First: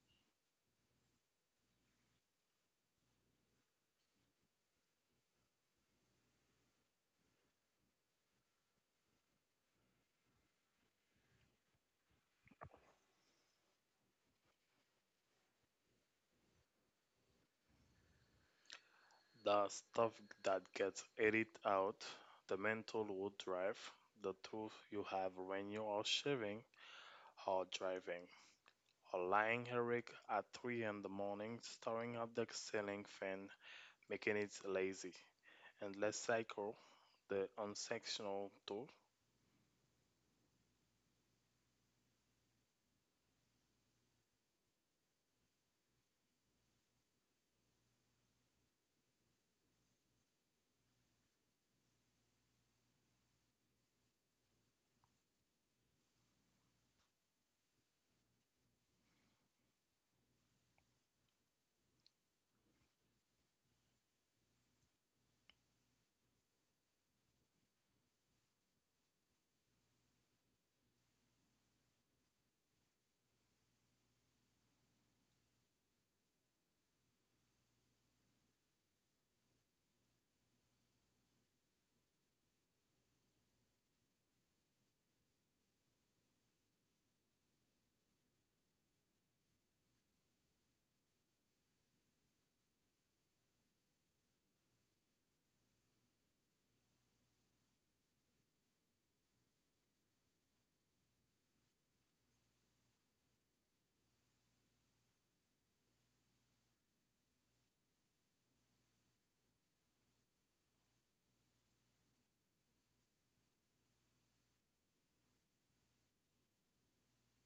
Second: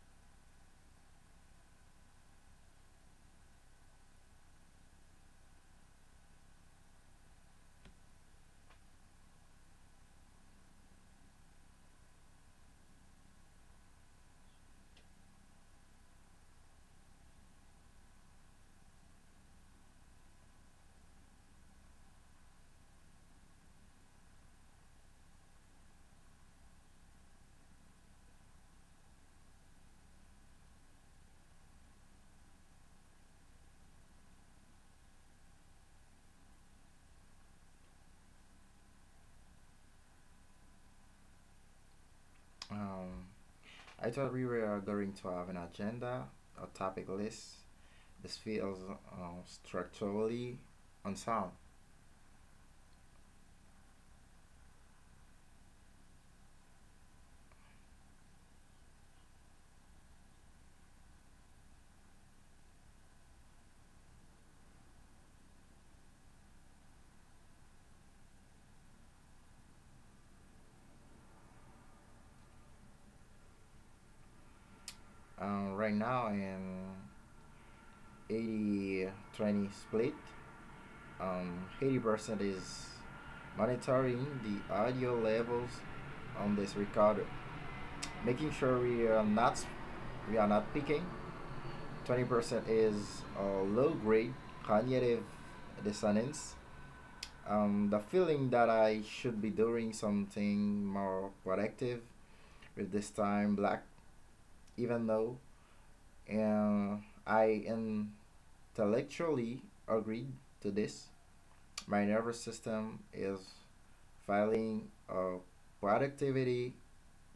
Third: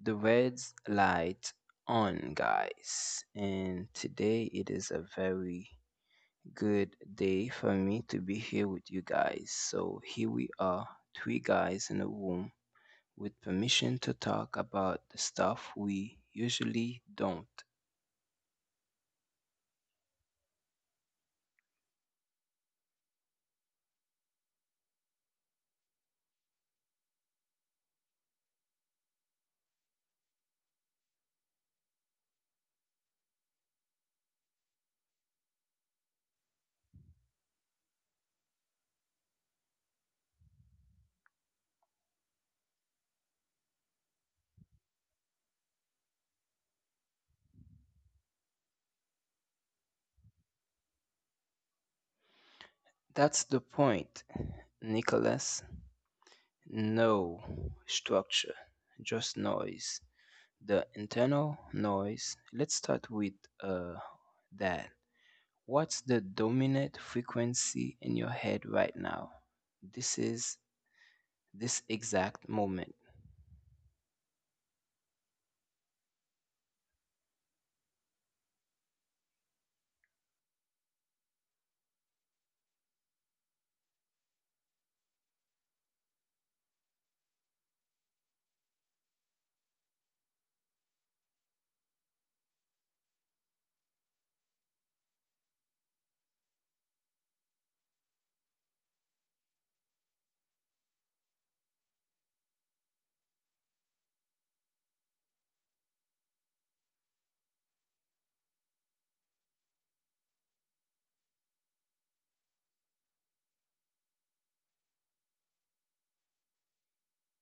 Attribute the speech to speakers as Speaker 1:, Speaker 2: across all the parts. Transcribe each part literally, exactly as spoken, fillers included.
Speaker 1: the red light on, guys, and today it is a very good day for me to be here with you guys. So, here we are, three guys in a room with permission to talk about the stuff we usually don't.
Speaker 2: The stuff that gets edited out, the mental would drive, the truth you have when you are shaving or driving, or lying awake at three in the morning staring at the ceiling fan, making it lazy. And let's cycle the unsectional tool.
Speaker 3: Um, I thought we were going to have an agenda, a topic list. This feels uh, structurally unsound.
Speaker 1: That's the point, Nicholas. No structure, just noise. The internal noise. Let's start with uh, that. What's the dominant frequency in your head right now? This is this exact moment.
Speaker 3: Um, right now, in eighty twenty split, um, eighty percent is monitoring the audio levels on this recorder, making sure we are not, we are not picking. twenty percent is uh, low grade cognitive dissonance, um, the feeling that I should be doing something more productive with this time black, even though uh, I intellectually agreed to this. My nervous system is filing a productivity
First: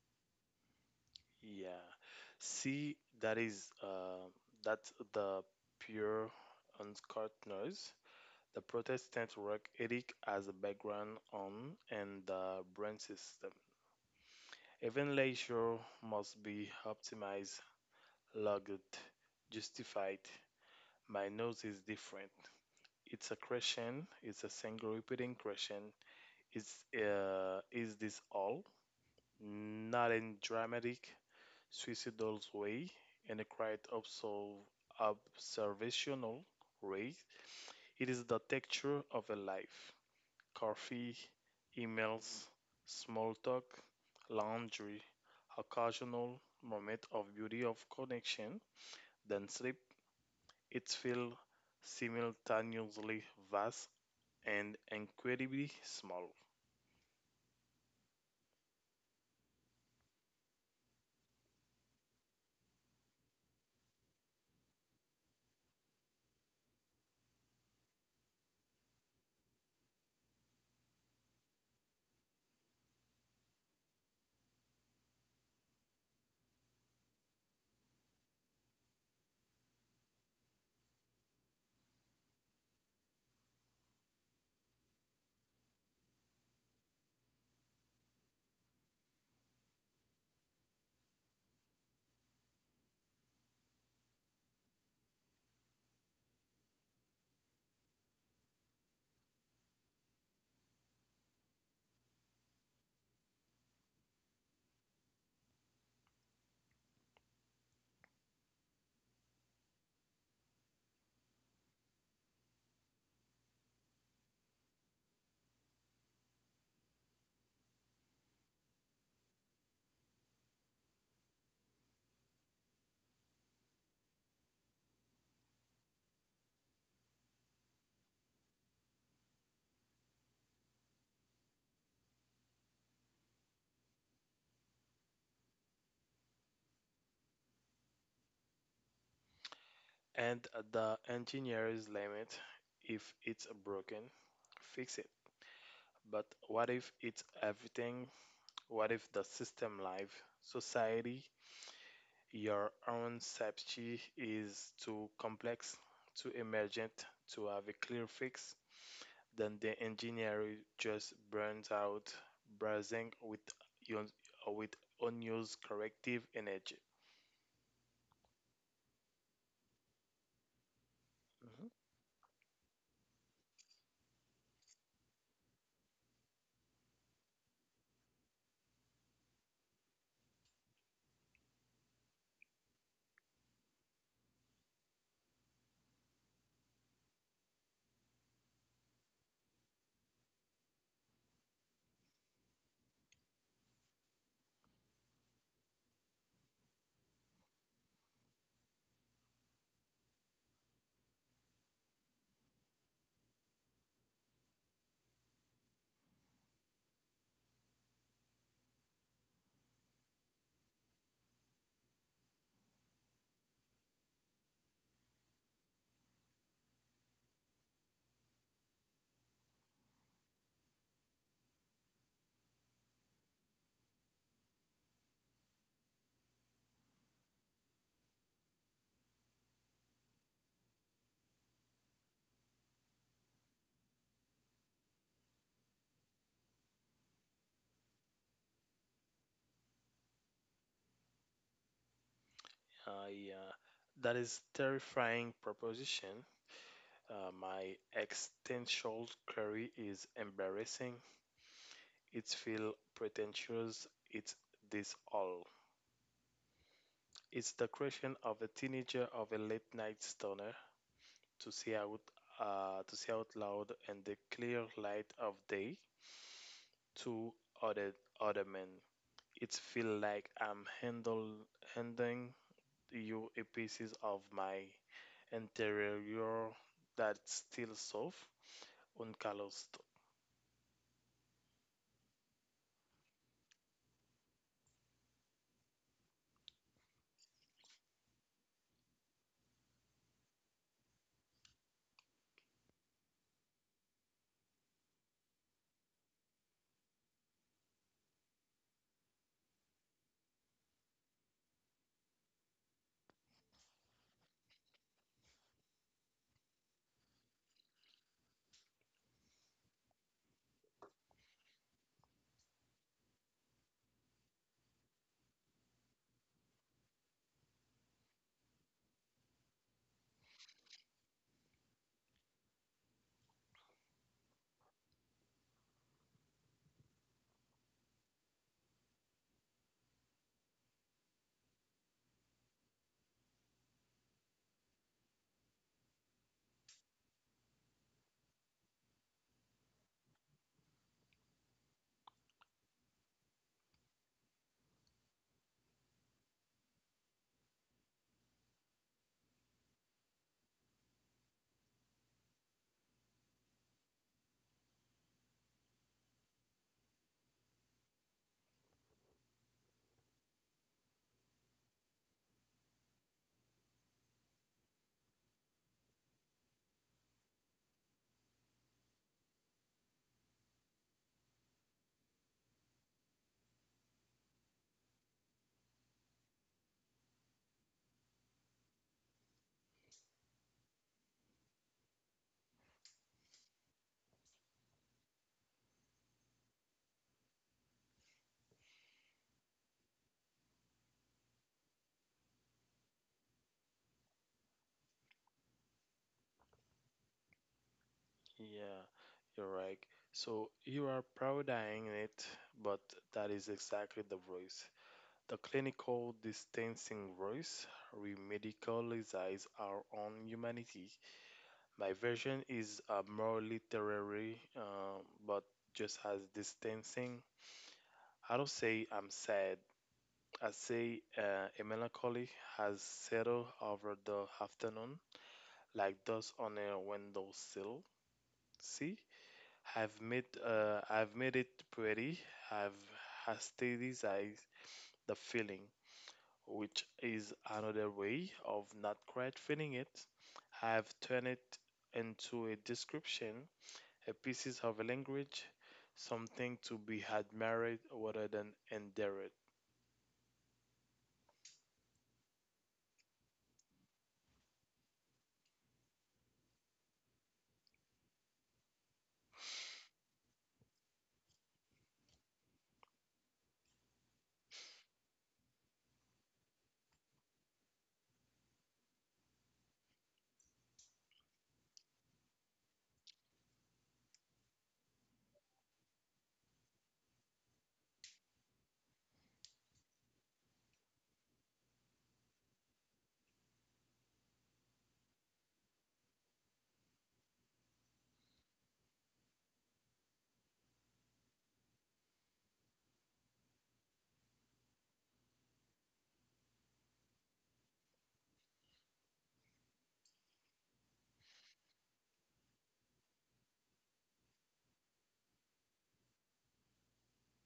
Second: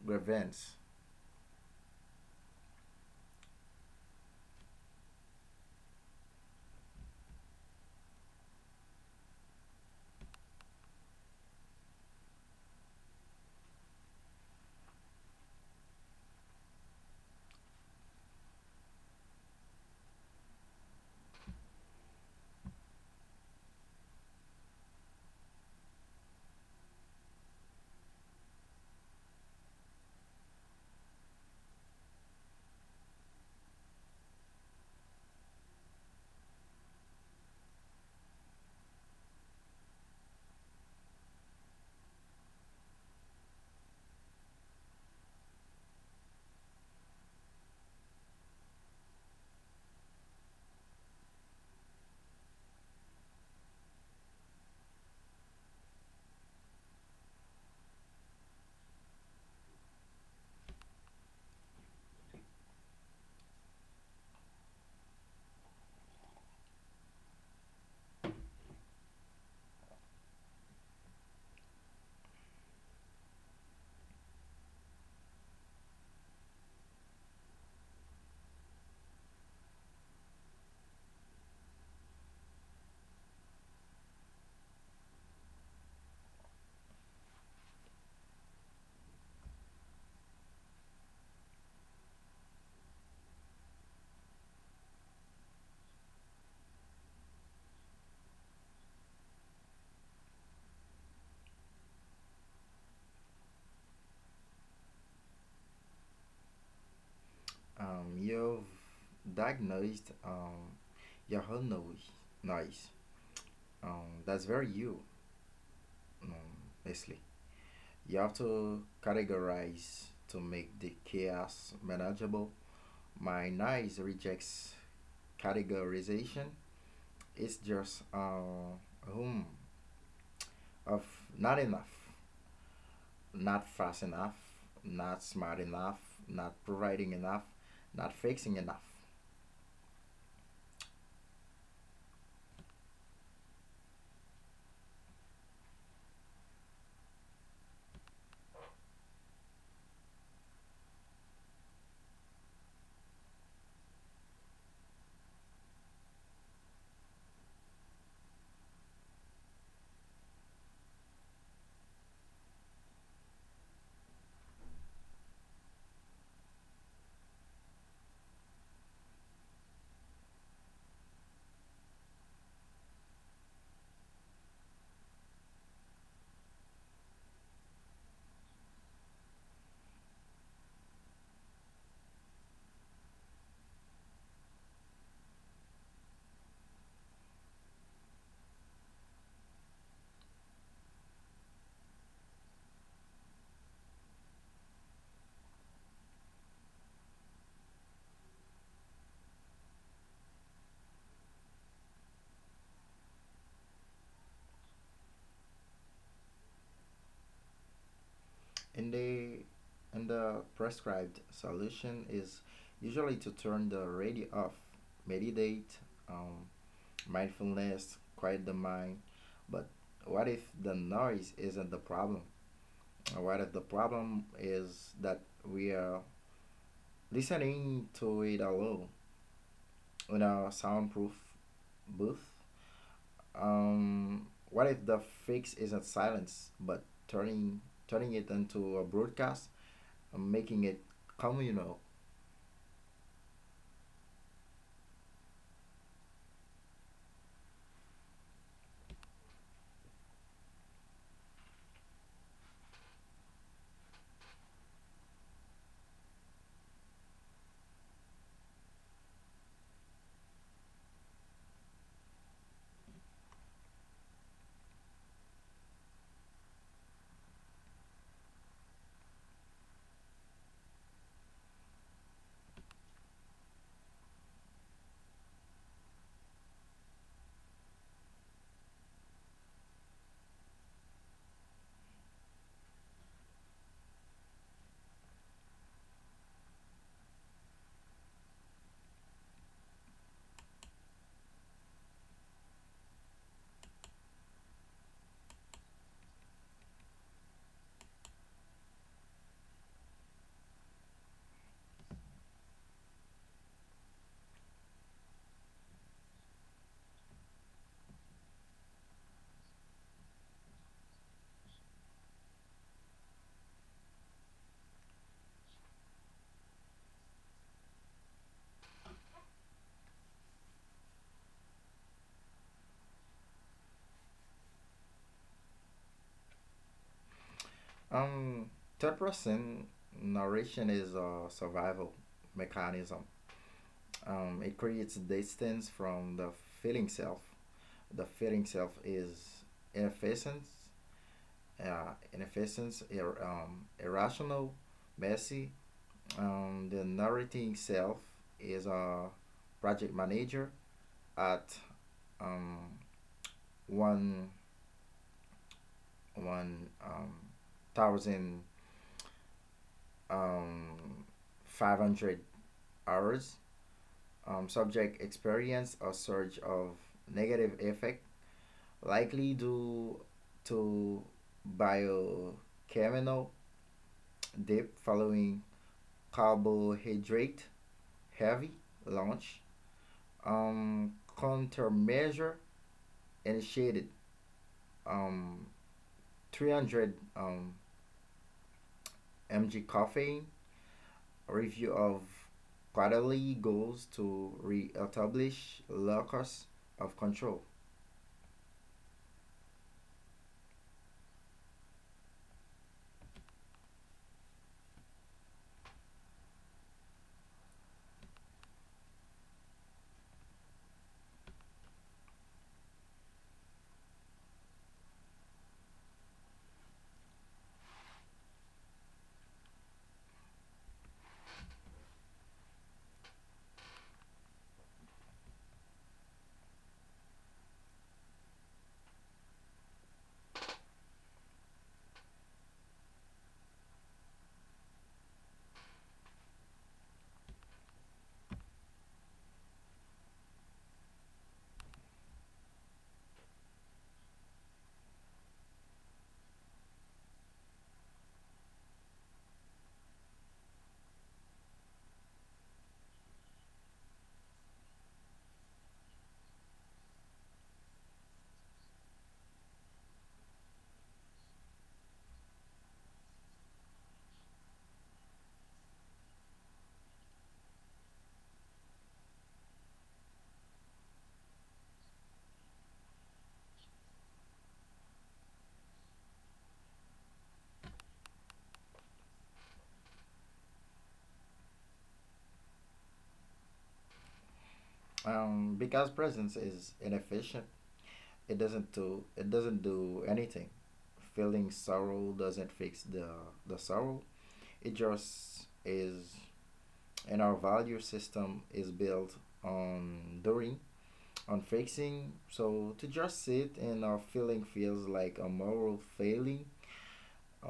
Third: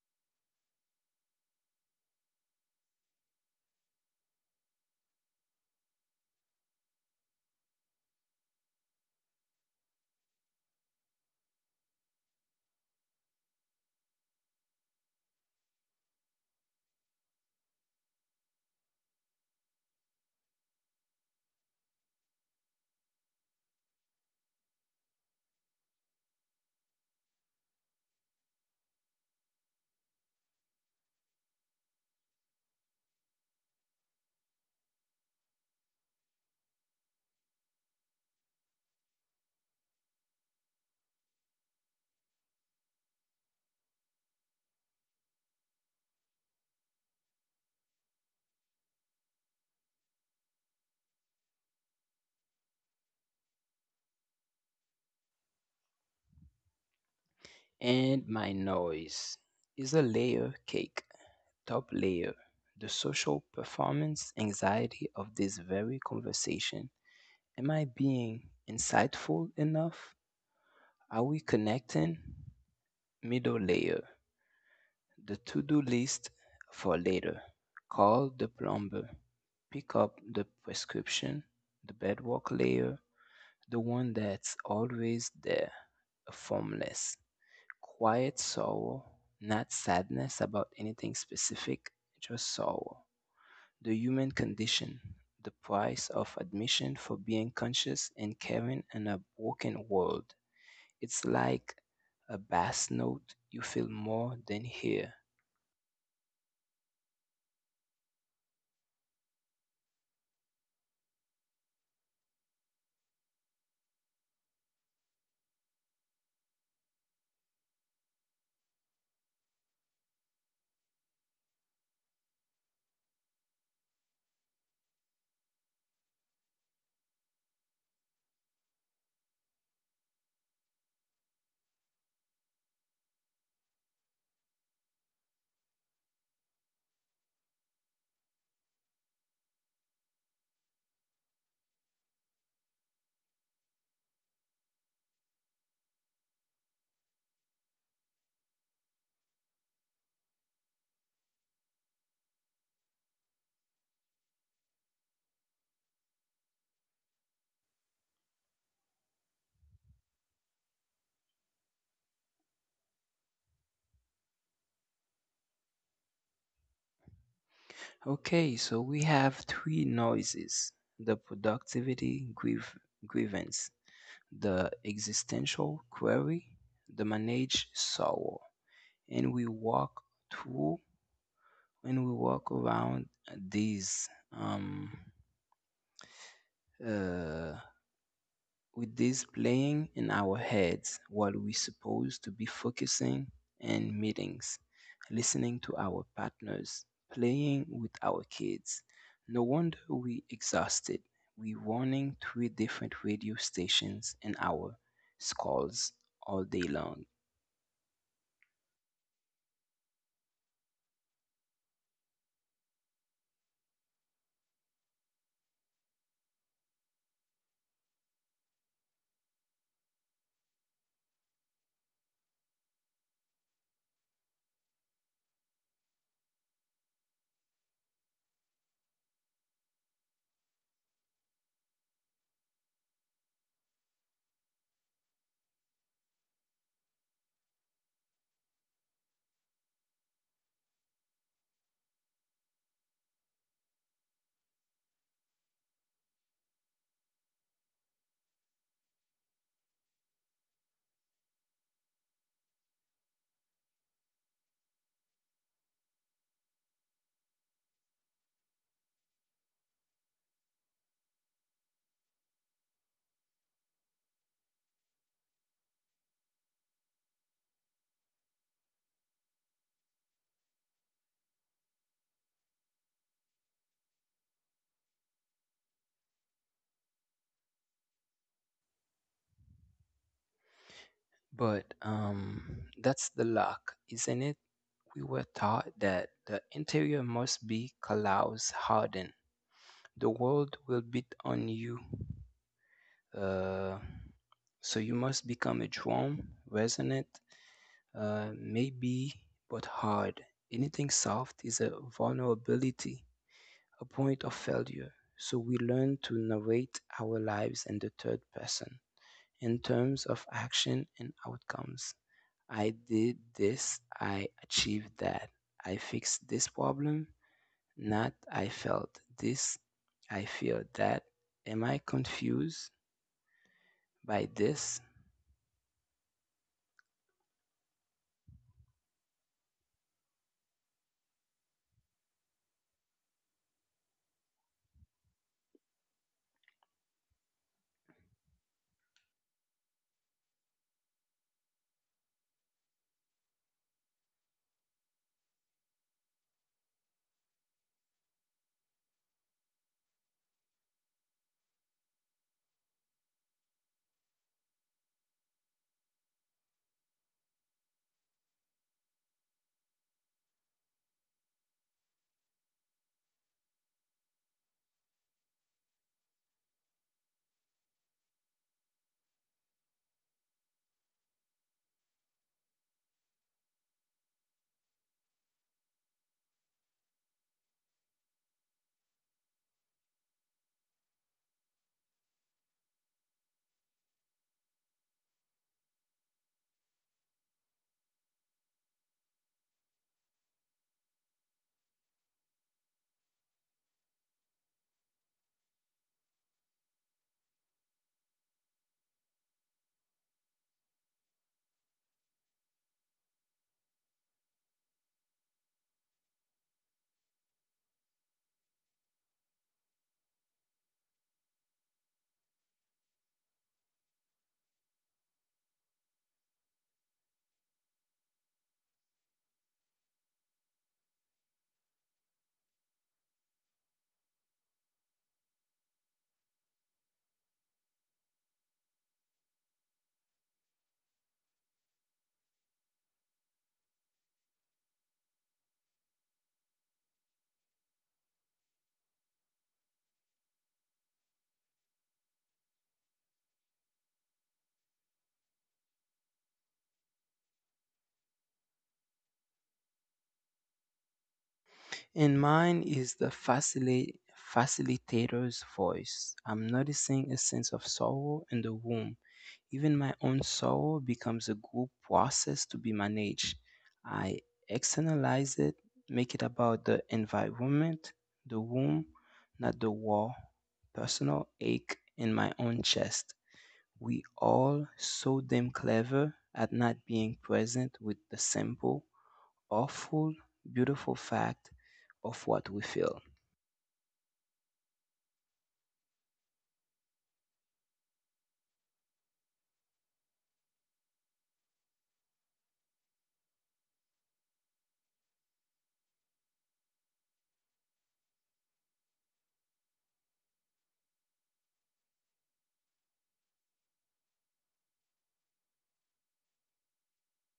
Speaker 3: grievance.
Speaker 2: Yeah. See, that is uh, that's the pure uncut noise. The Protestant rock ethic has a background on and the branch system. Even leisure must be optimized, logged, justified. My nose is different. It's a question. It's a single repeating question. It's uh, Is this all? Not in dramatic, suicidal way, in a quiet observ- observational way. It is the texture of a life. Coffee, emails, small talk, laundry, occasional moment of beauty of connection, then sleep. It feels simultaneously vast and incredibly small.
Speaker 1: And my noise is a layer cake, top layer, the social performance anxiety of this very conversation. Am I being insightful enough? Are we connecting? Middle layer, the to-do list for later. Call the plumber. Pick up the prescription, the bedrock layer, the one that's always there, a formless, quiet sorrow, not sadness about anything specific, just sorrow. The human condition, the price of admission for being conscious and caring in a broken world. It's like a bass note you feel more than hear.
Speaker 3: Um, you've diagnosed um, your whole noise. noise. Um, that's very you, um, Leslie. You have to categorize to make the chaos manageable. My nice rejects categorization. It's just uh, room of not enough, not fast enough, not smart enough, not providing enough, not fixing enough.
Speaker 2: And the engineer's limit if it's broken, fix it. But what if it's everything? What if the system, life, society, your own safety is too complex, too emergent to have a clear fix. Then the engineer just burns out, buzzing with un- with unused corrective energy.
Speaker 1: Okay, so we have three noises the
Speaker 2: Mhm.
Speaker 1: productivity grieve, grievance, the existential query, the managed sorrow. And we walk through and we walk around these um, uh, with this playing in our heads while we supposed to be focusing in meetings, listening to our partners, playing with our kids. No wonder we exhausted. We running three different radio stations in our skulls all day long.
Speaker 3: And the and the prescribed solution is usually to turn the radio off, meditate, um, mindfulness, quiet the mind. But what if the noise isn't the problem? Or what if the problem is that we are listening to it alone in a soundproof booth? Um, what if the fix isn't silence, but turning turning it into a broadcast and making it communal?
Speaker 2: Uh, yeah, that is terrifying proposition. Uh, my existential query is embarrassing. It's feel pretentious. It's this all. It's the creation of a teenager of a late night stoner to see out uh, to see out loud in the clear light of day to other other men. It feel like I'm handle handing you a pieces of my interior that's still soft, uncalloused.
Speaker 1: But um, that's the luck, isn't it? We were taught that the interior must be callous hardened. The world will beat on you Uh, so you must become a drum, resonant, uh, maybe, but hard. Anything soft is a vulnerability, a point of failure. So we learn to narrate our lives in the third person in terms of action and outcomes. I did this, I achieved that. I fixed this problem, not I felt this, I feel that. Am I confused by this?
Speaker 3: Um, Third person narration is a survival mechanism. Um, it creates distance from the feeling self. The feeling self is inefficient, uh, inefficient, ir- um, irrational, messy. Um, the narrating self is a project manager at um, one one um, thousand um, five hundred hours. Um, subject experience a surge of negative effect likely due to biochemical dip following carbohydrate heavy launch. Um, countermeasure initiated, um, three hundred um, mg caffeine, review of quarterly goals to reestablish locus of control.
Speaker 2: Yeah, you're right. So you are parodying it, but that is exactly the voice. The clinical distancing voice remedicalizes our own humanity. My version is uh, more literary, uh, but just has distancing. I don't say I'm sad. I say uh, a melancholy has settled over the afternoon, like dust on a windowsill. See, I've made uh, I've made it pretty. I've aestheticized the feeling, which is another way of not quite feeling it. I've turned it into a description a pieces of a language, something to be admired rather than endured.
Speaker 1: And mine is the facili- facilitator's voice. I'm noticing a sense of sorrow in the room. Even my own sorrow becomes a group process to be managed. I externalize it, make it about the environment, the room, not the wall. Personal ache in my own chest. We all so damn clever at not being present with the simple, awful, beautiful fact of what we feel.
Speaker 3: Um, because presence is inefficient, it doesn't do it doesn't do anything. Feeling sorrow doesn't fix the the sorrow. It just is, and our value system is built on doing, on fixing. So to just sit and our feeling feels like a moral failing,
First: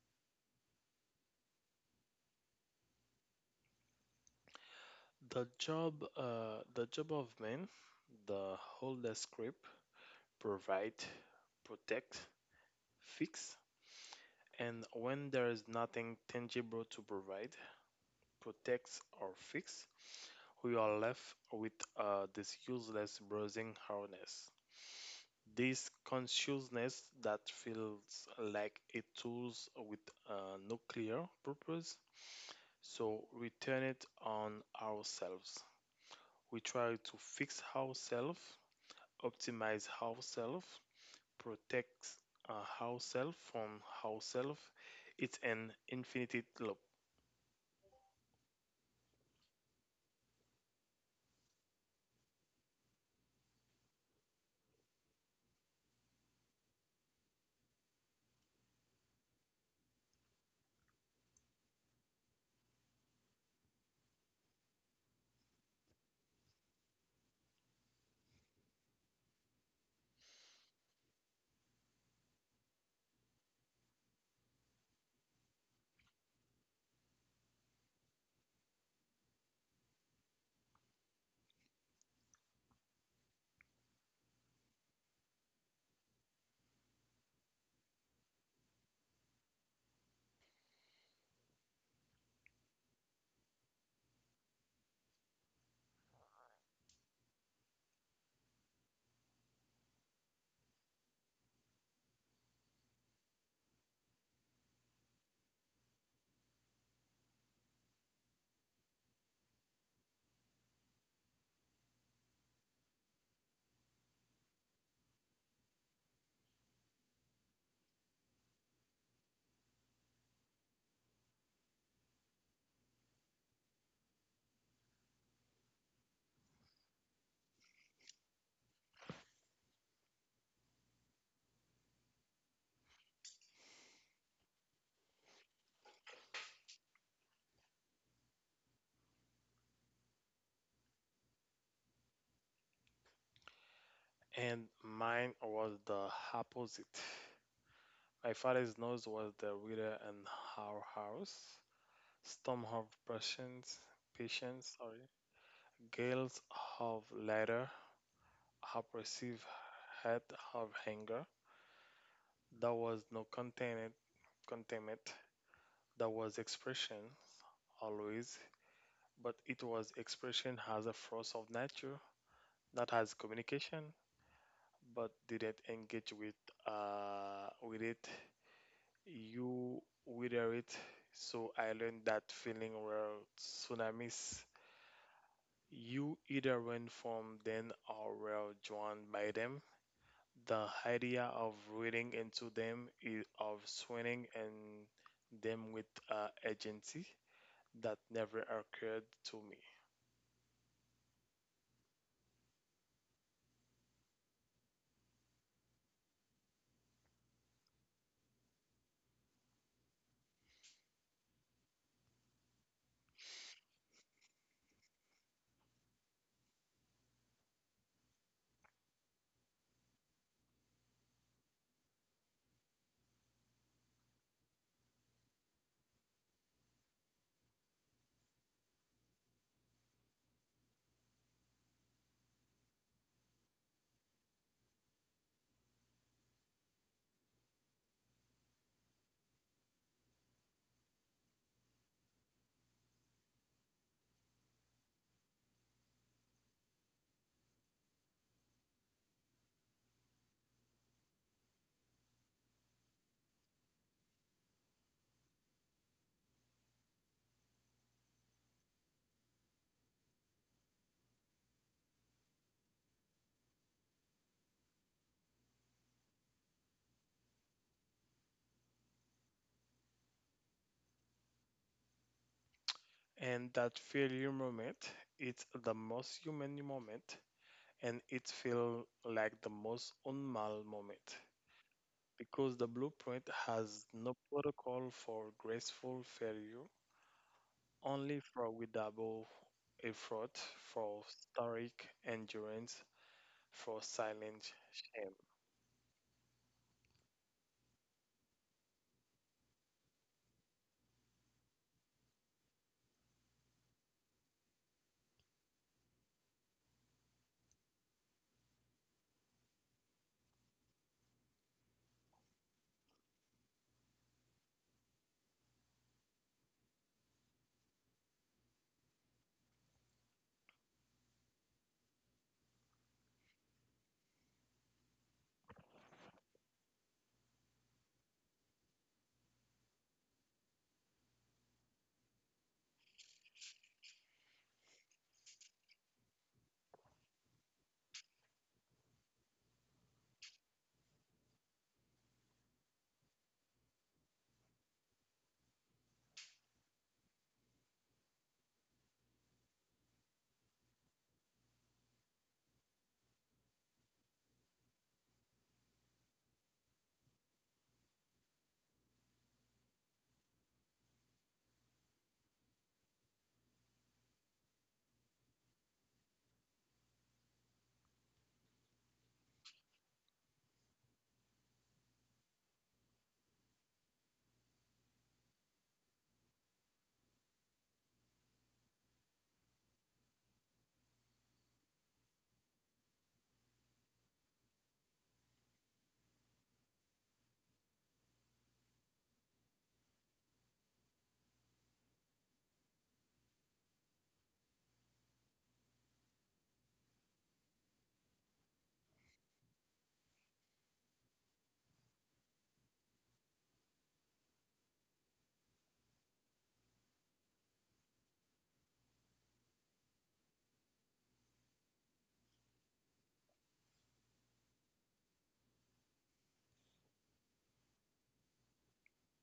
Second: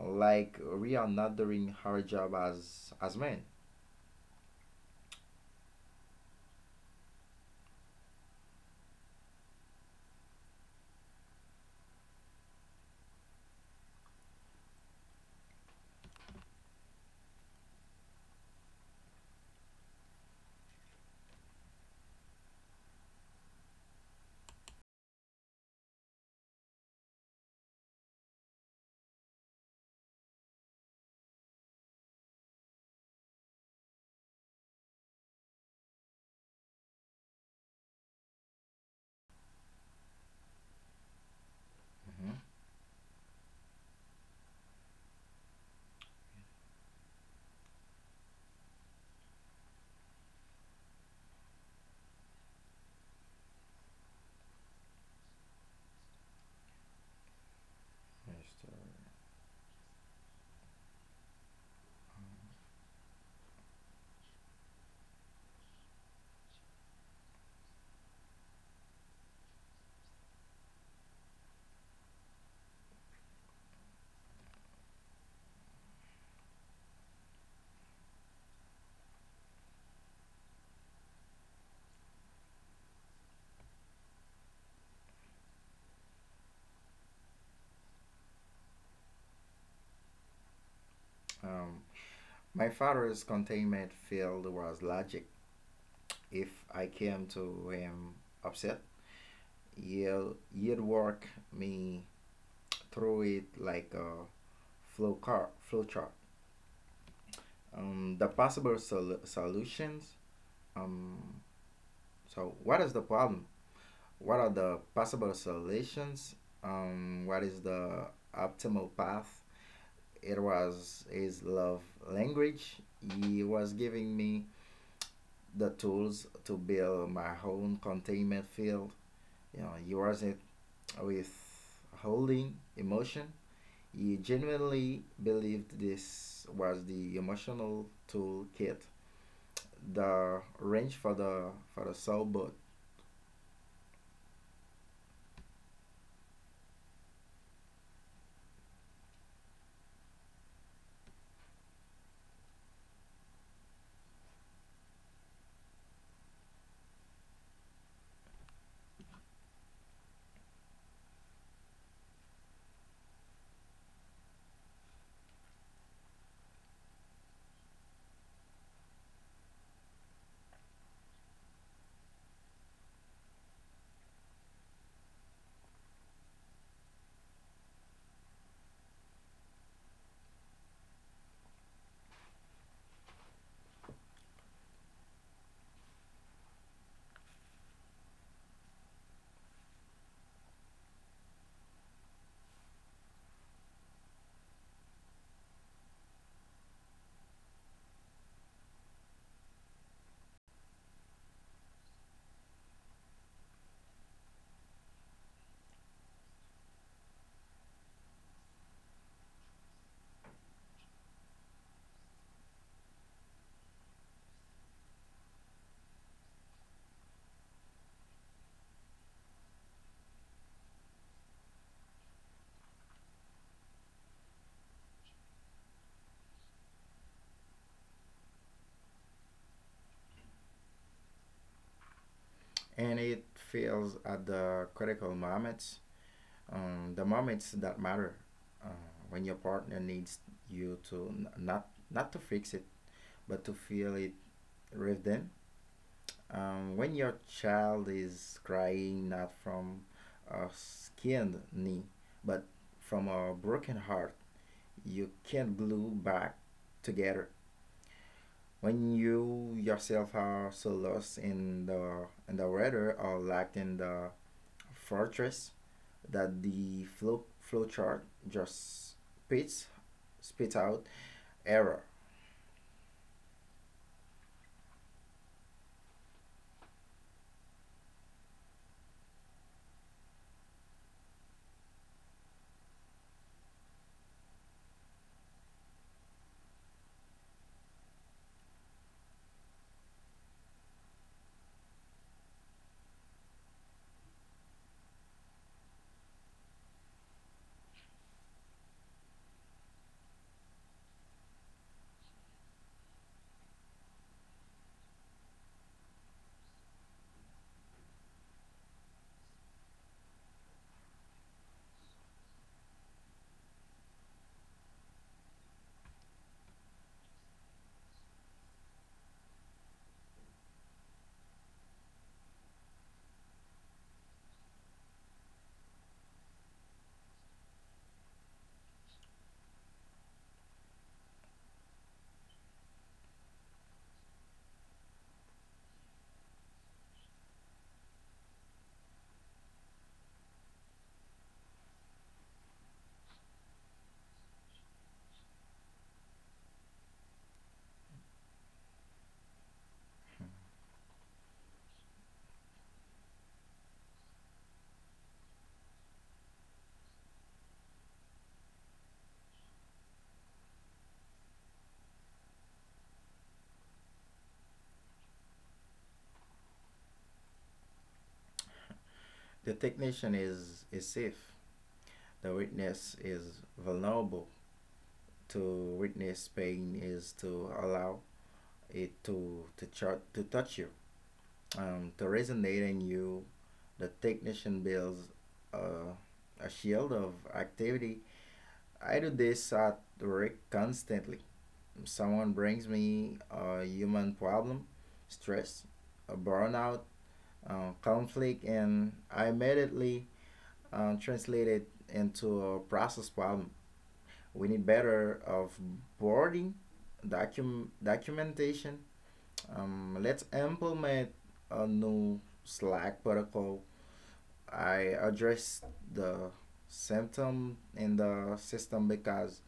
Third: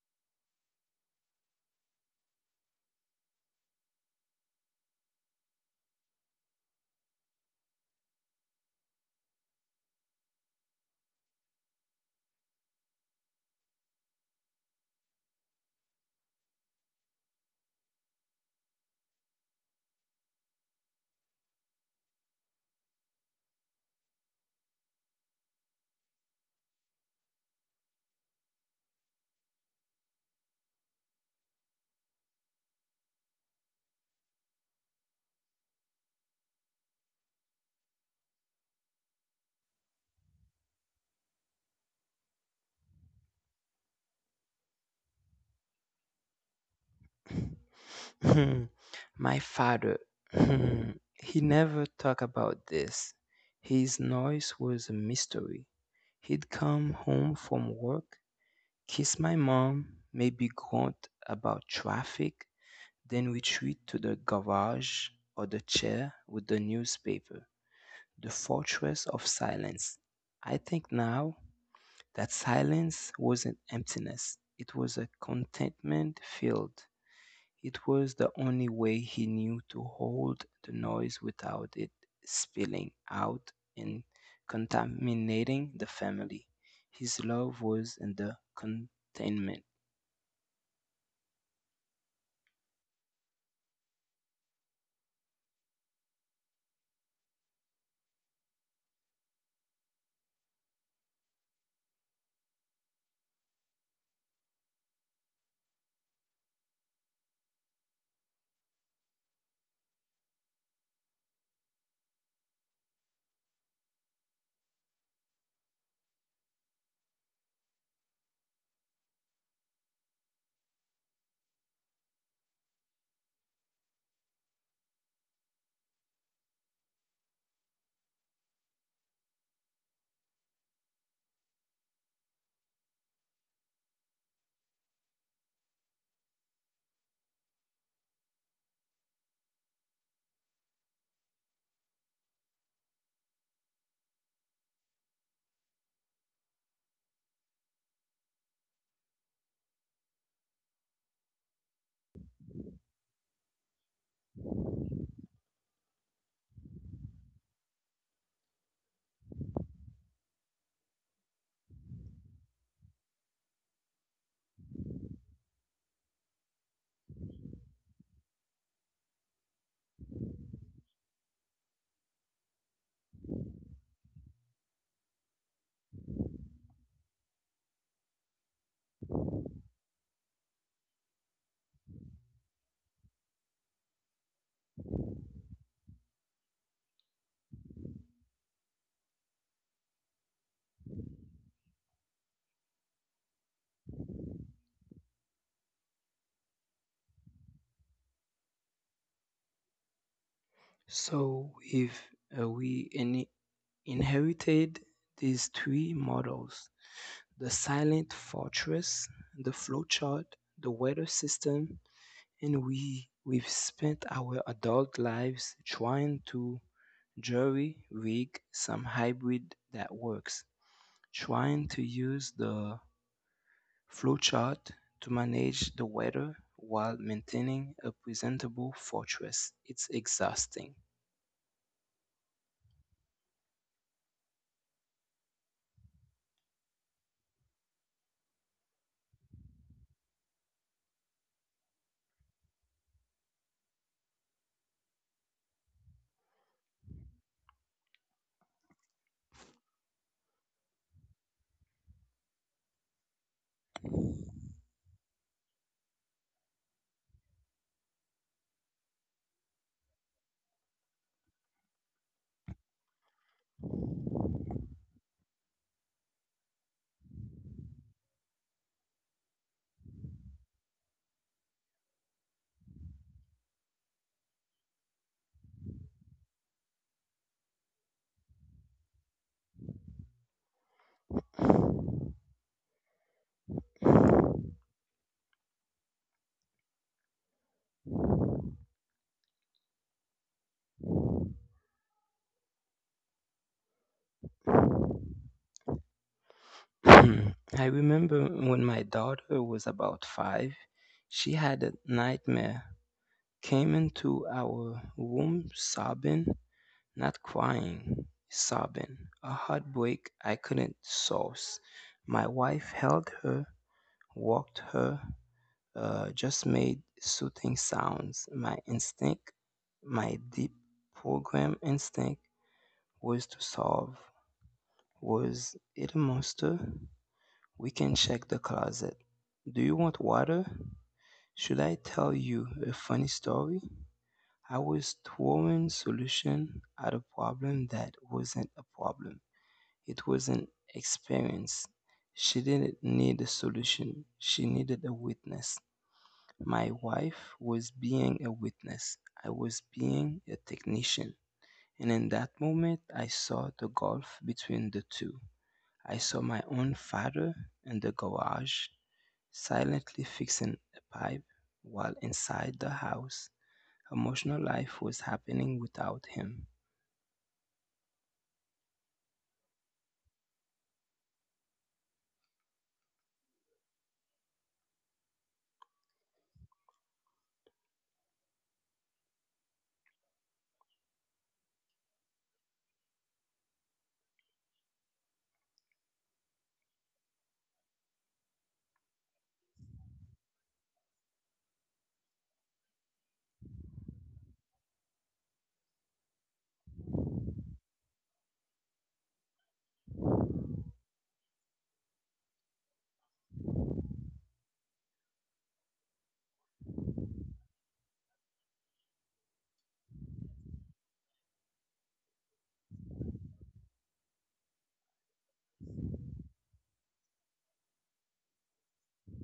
Speaker 3: like we are not doing our job as as men.
Speaker 2: The job, uh, the job of man, the whole the script provide, protect, fix, and when there is nothing tangible to provide, protect or fix, we are left with uh, this useless browsing harness. This consciousness that feels like a tools with uh, no clear purpose. So we turn it on ourselves. We try to fix ourselves, optimize ourselves, protect uh, ourselves from ourselves. It's an infinite loop.
Speaker 1: Hmm, My father, hmm, he never talked about this. His noise was a mystery. He'd come home from work, kiss my mom, maybe grunt about traffic, then retreat to the garage or the chair with the newspaper, the fortress of silence. I think now that silence wasn't emptiness, it was a contentment filled it was the only way he knew to hold the noise without it spilling out and contaminating the family. His love was in the containment.
Speaker 3: Um, my father's containment field was logic. If I came to him upset, you'll you'd work me through it like a flow car flow chart. Um, the possible sol- solutions. Um, so what is the problem? What are the possible solutions? Um, what is the optimal path? It was his love language. He was giving me the tools to build my own containment field. You know, he wasn't with holding emotion. You genuinely believed this was the emotional toolkit, the wrench for the for the soul boat,
Speaker 2: And mine was the opposite. My father's nose was the reader in our house. Some have patience, patience, sorry. Girls have letter, have perceived had have anger. There was no containment, containment. There was expression always, but it was expression as a force of nature, not as communication, but didn't engage with uh with it. You wither it. So I learned that feeling were tsunamis. You either went from them or were drawn by them. The idea of reading into them is of swinging and them with uh, agency that never occurred to me.
Speaker 1: So, if uh, we in- inherited these three models the silent fortress, the flowchart, the weather system, and we we've spent our adult lives trying to jury rig some hybrid that works, trying to use the flowchart to manage the weather while maintaining a presentable fortress. It's exhausting.
Speaker 3: and it fails at the critical moments, um, the moments that matter, uh, when your partner needs you to n- not not to fix it, but to feel it with them. Um, when your child is crying, not from a skinned knee, but from a broken heart you can't glue back together, when you yourself are so lost in the in the weather or locked in the fortress, that the flow flow chart just spits spits out error.
Speaker 2: And that failure moment, it's the most human moment and it feels like the most unmal moment because the blueprint has no protocol for graceful failure only for withdrawable double effort, for stoic endurance, for silent shame.
Speaker 1: Hmm. I remember when my daughter was about five, she had a nightmare, came into our room sobbing Not crying, sobbing, a heartbreak I couldn't source. My wife held her, walked her, uh, just made soothing sounds. My instinct, my deep program instinct, was to solve. Was it a monster? We can check the closet. Do you want water? Should I tell you a funny story? I was throwing solution at a problem that wasn't a problem. It was an experience. She didn't need a solution, she needed a witness. My wife was being a witness, I was being a technician. And in that moment, I saw the gulf between the two. I saw my own father in the garage, silently fixing a pipe, while inside the house, emotional life was happening without him.
Speaker 3: The technician is is safe. The witness is vulnerable. To witness pain is to allow it to to chart to touch you, um, to resonate in you. The technician builds uh, a shield of activity. I do this at work constantly. Someone brings me a human problem, stress, a burnout, uh, conflict, and I immediately uh, translate it into a process problem. We need better of boarding, docu- documentation. Um, let's implement a new Slack protocol. I address the symptom in the system, because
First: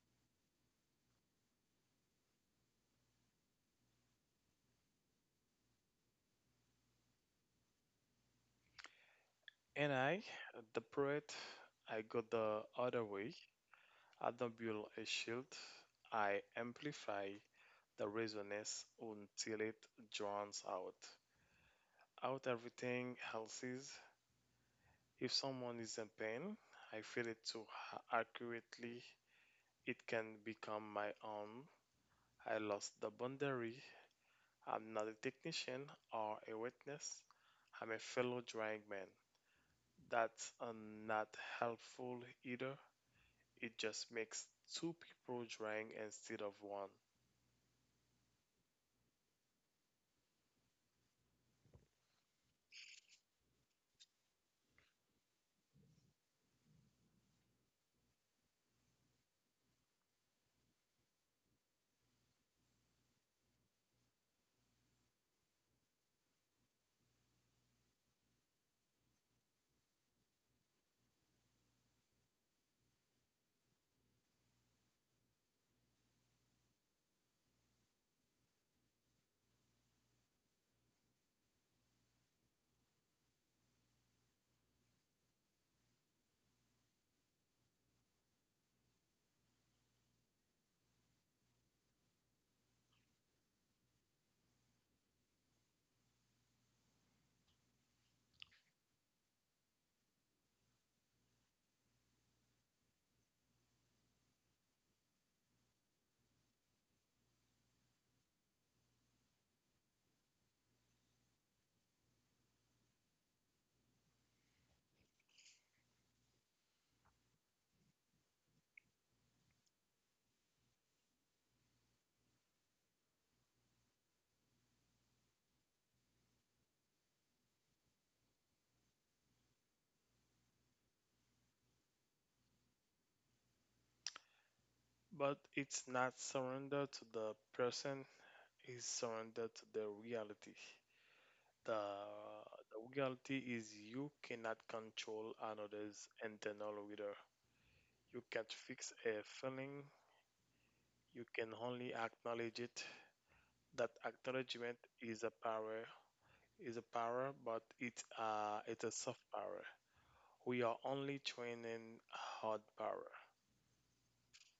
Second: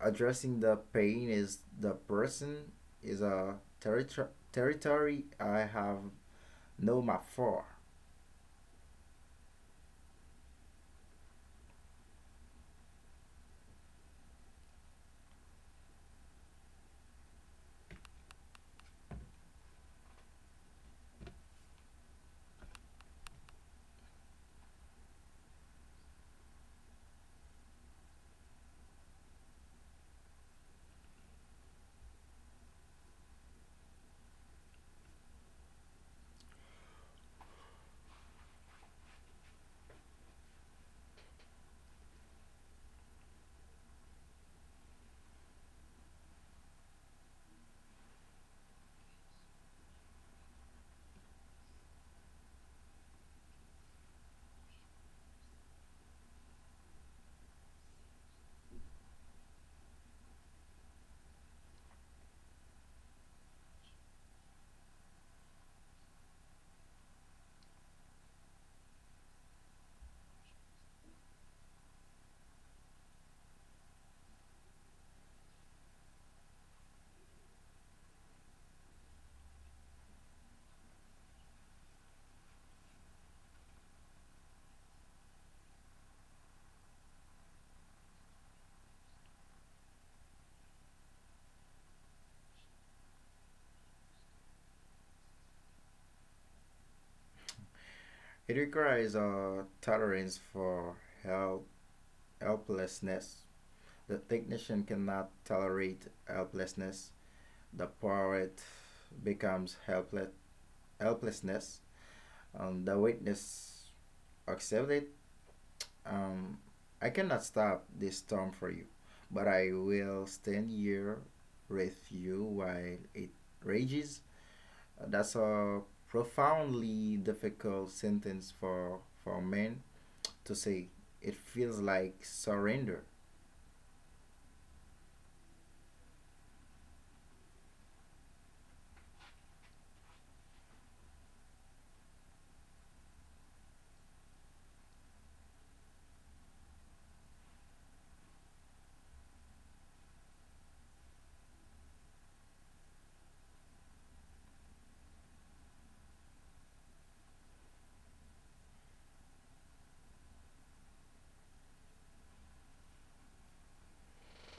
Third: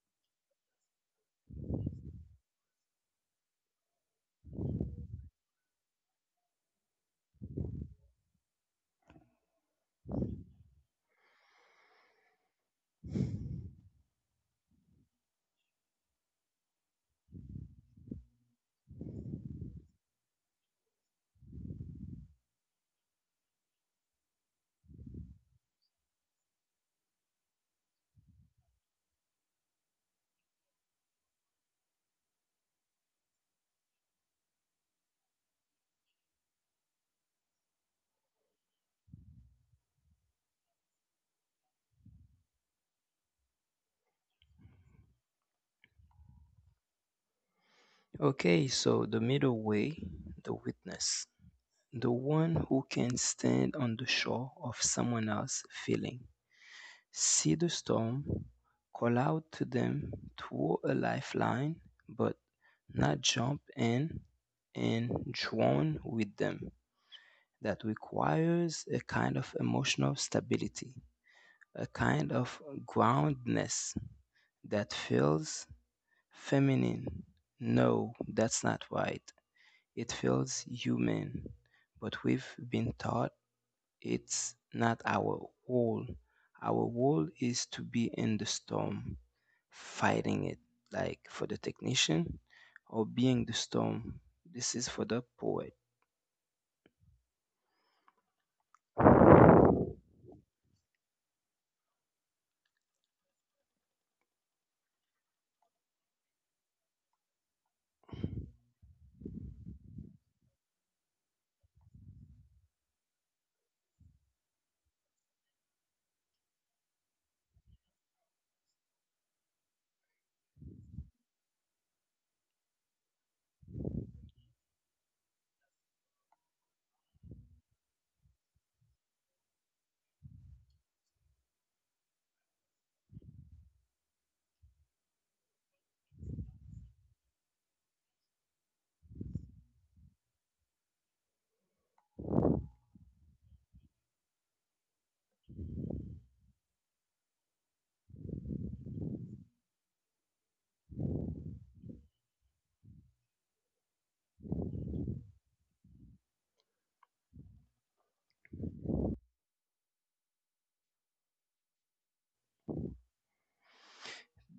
Speaker 3: addressing the pain is the person is a territory territory I have no map for.
Speaker 2: And I, the poet, I go the other way. I don't build a shield. I amplify the resonance until it drowns out. Out everything else is. If someone is in pain, I feel it too ha- accurately. It can become my own. I lost the boundary. I'm not a technician or a witness. I'm a fellow drawing man. That's uh, not helpful either. It just makes two people drawing instead of one.
Speaker 1: Okay, so the middle way, the witness. The one who can stand on the shore of someone else's feeling, see the storm, call out to them, throw a lifeline, but not jump in and drown with them. That requires a kind of emotional stability, a kind of groundedness that feels feminine. No, that's not right. It feels human, but we've been taught it's not our goal. Our goal is to be in the storm, fighting it, like for the technician, or being the storm. This is for the poet.
Speaker 3: It requires a tolerance for help helplessness. The technician cannot tolerate helplessness. The poet becomes helpless helplessness, and the witness accepts it. Um, I cannot stop this storm for you, but I will stand here with you while it rages. Uh, That's a profoundly difficult sentence for for men to say. It feels like surrender,
Speaker 2: But it's not surrender to the person, it's surrender to the reality. The, the reality is you cannot control another's internal reader. You can't fix a feeling, you can only acknowledge it. That acknowledgement is a power is a power, but it's uh it's a soft power. We are only training hard power.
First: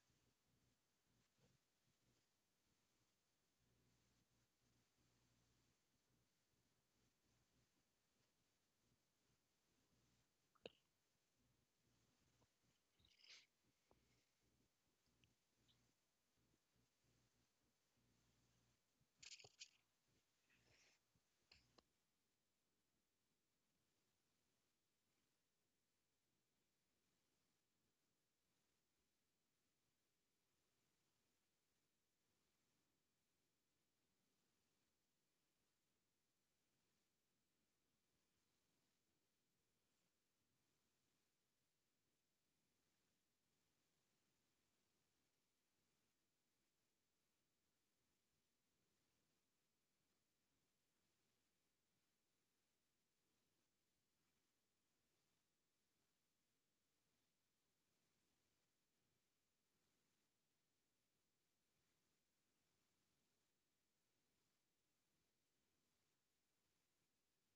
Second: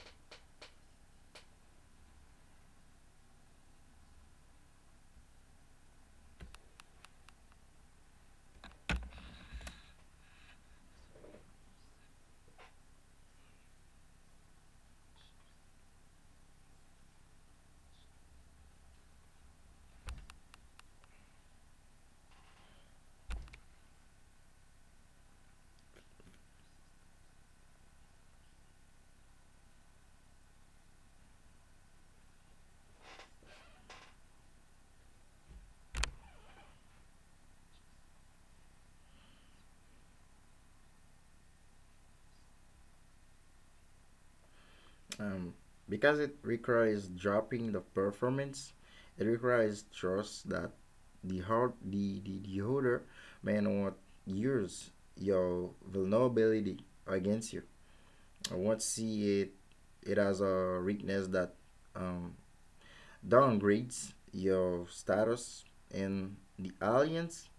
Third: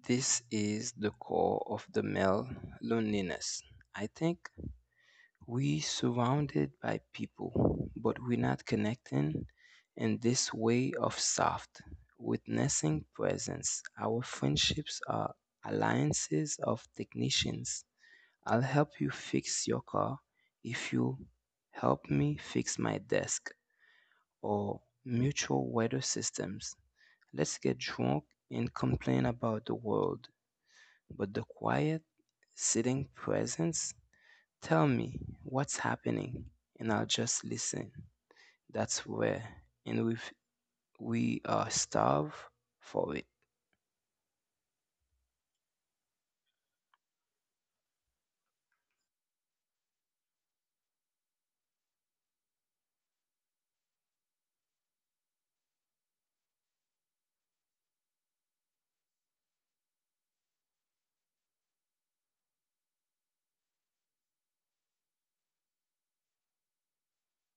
Speaker 1: This is the core of the male loneliness. I think we surrounded by people, but we're not connecting in this way of soft witnessing presence. Our friendships are alliances of technicians I'll help you fix your car if you help me fix my desk or mutual weather systems. Let's get drunk and complain about the world. But the quiet, sitting presence, tell me what's happening and I'll just listen. That's where, and we we are starved for it.
Speaker 3: um, because it requires dropping the performance. It requires trust that the heart, the the, the holder may not use your vulnerability against you. Once see it, it has a weakness that um, downgrades your status in the alliance.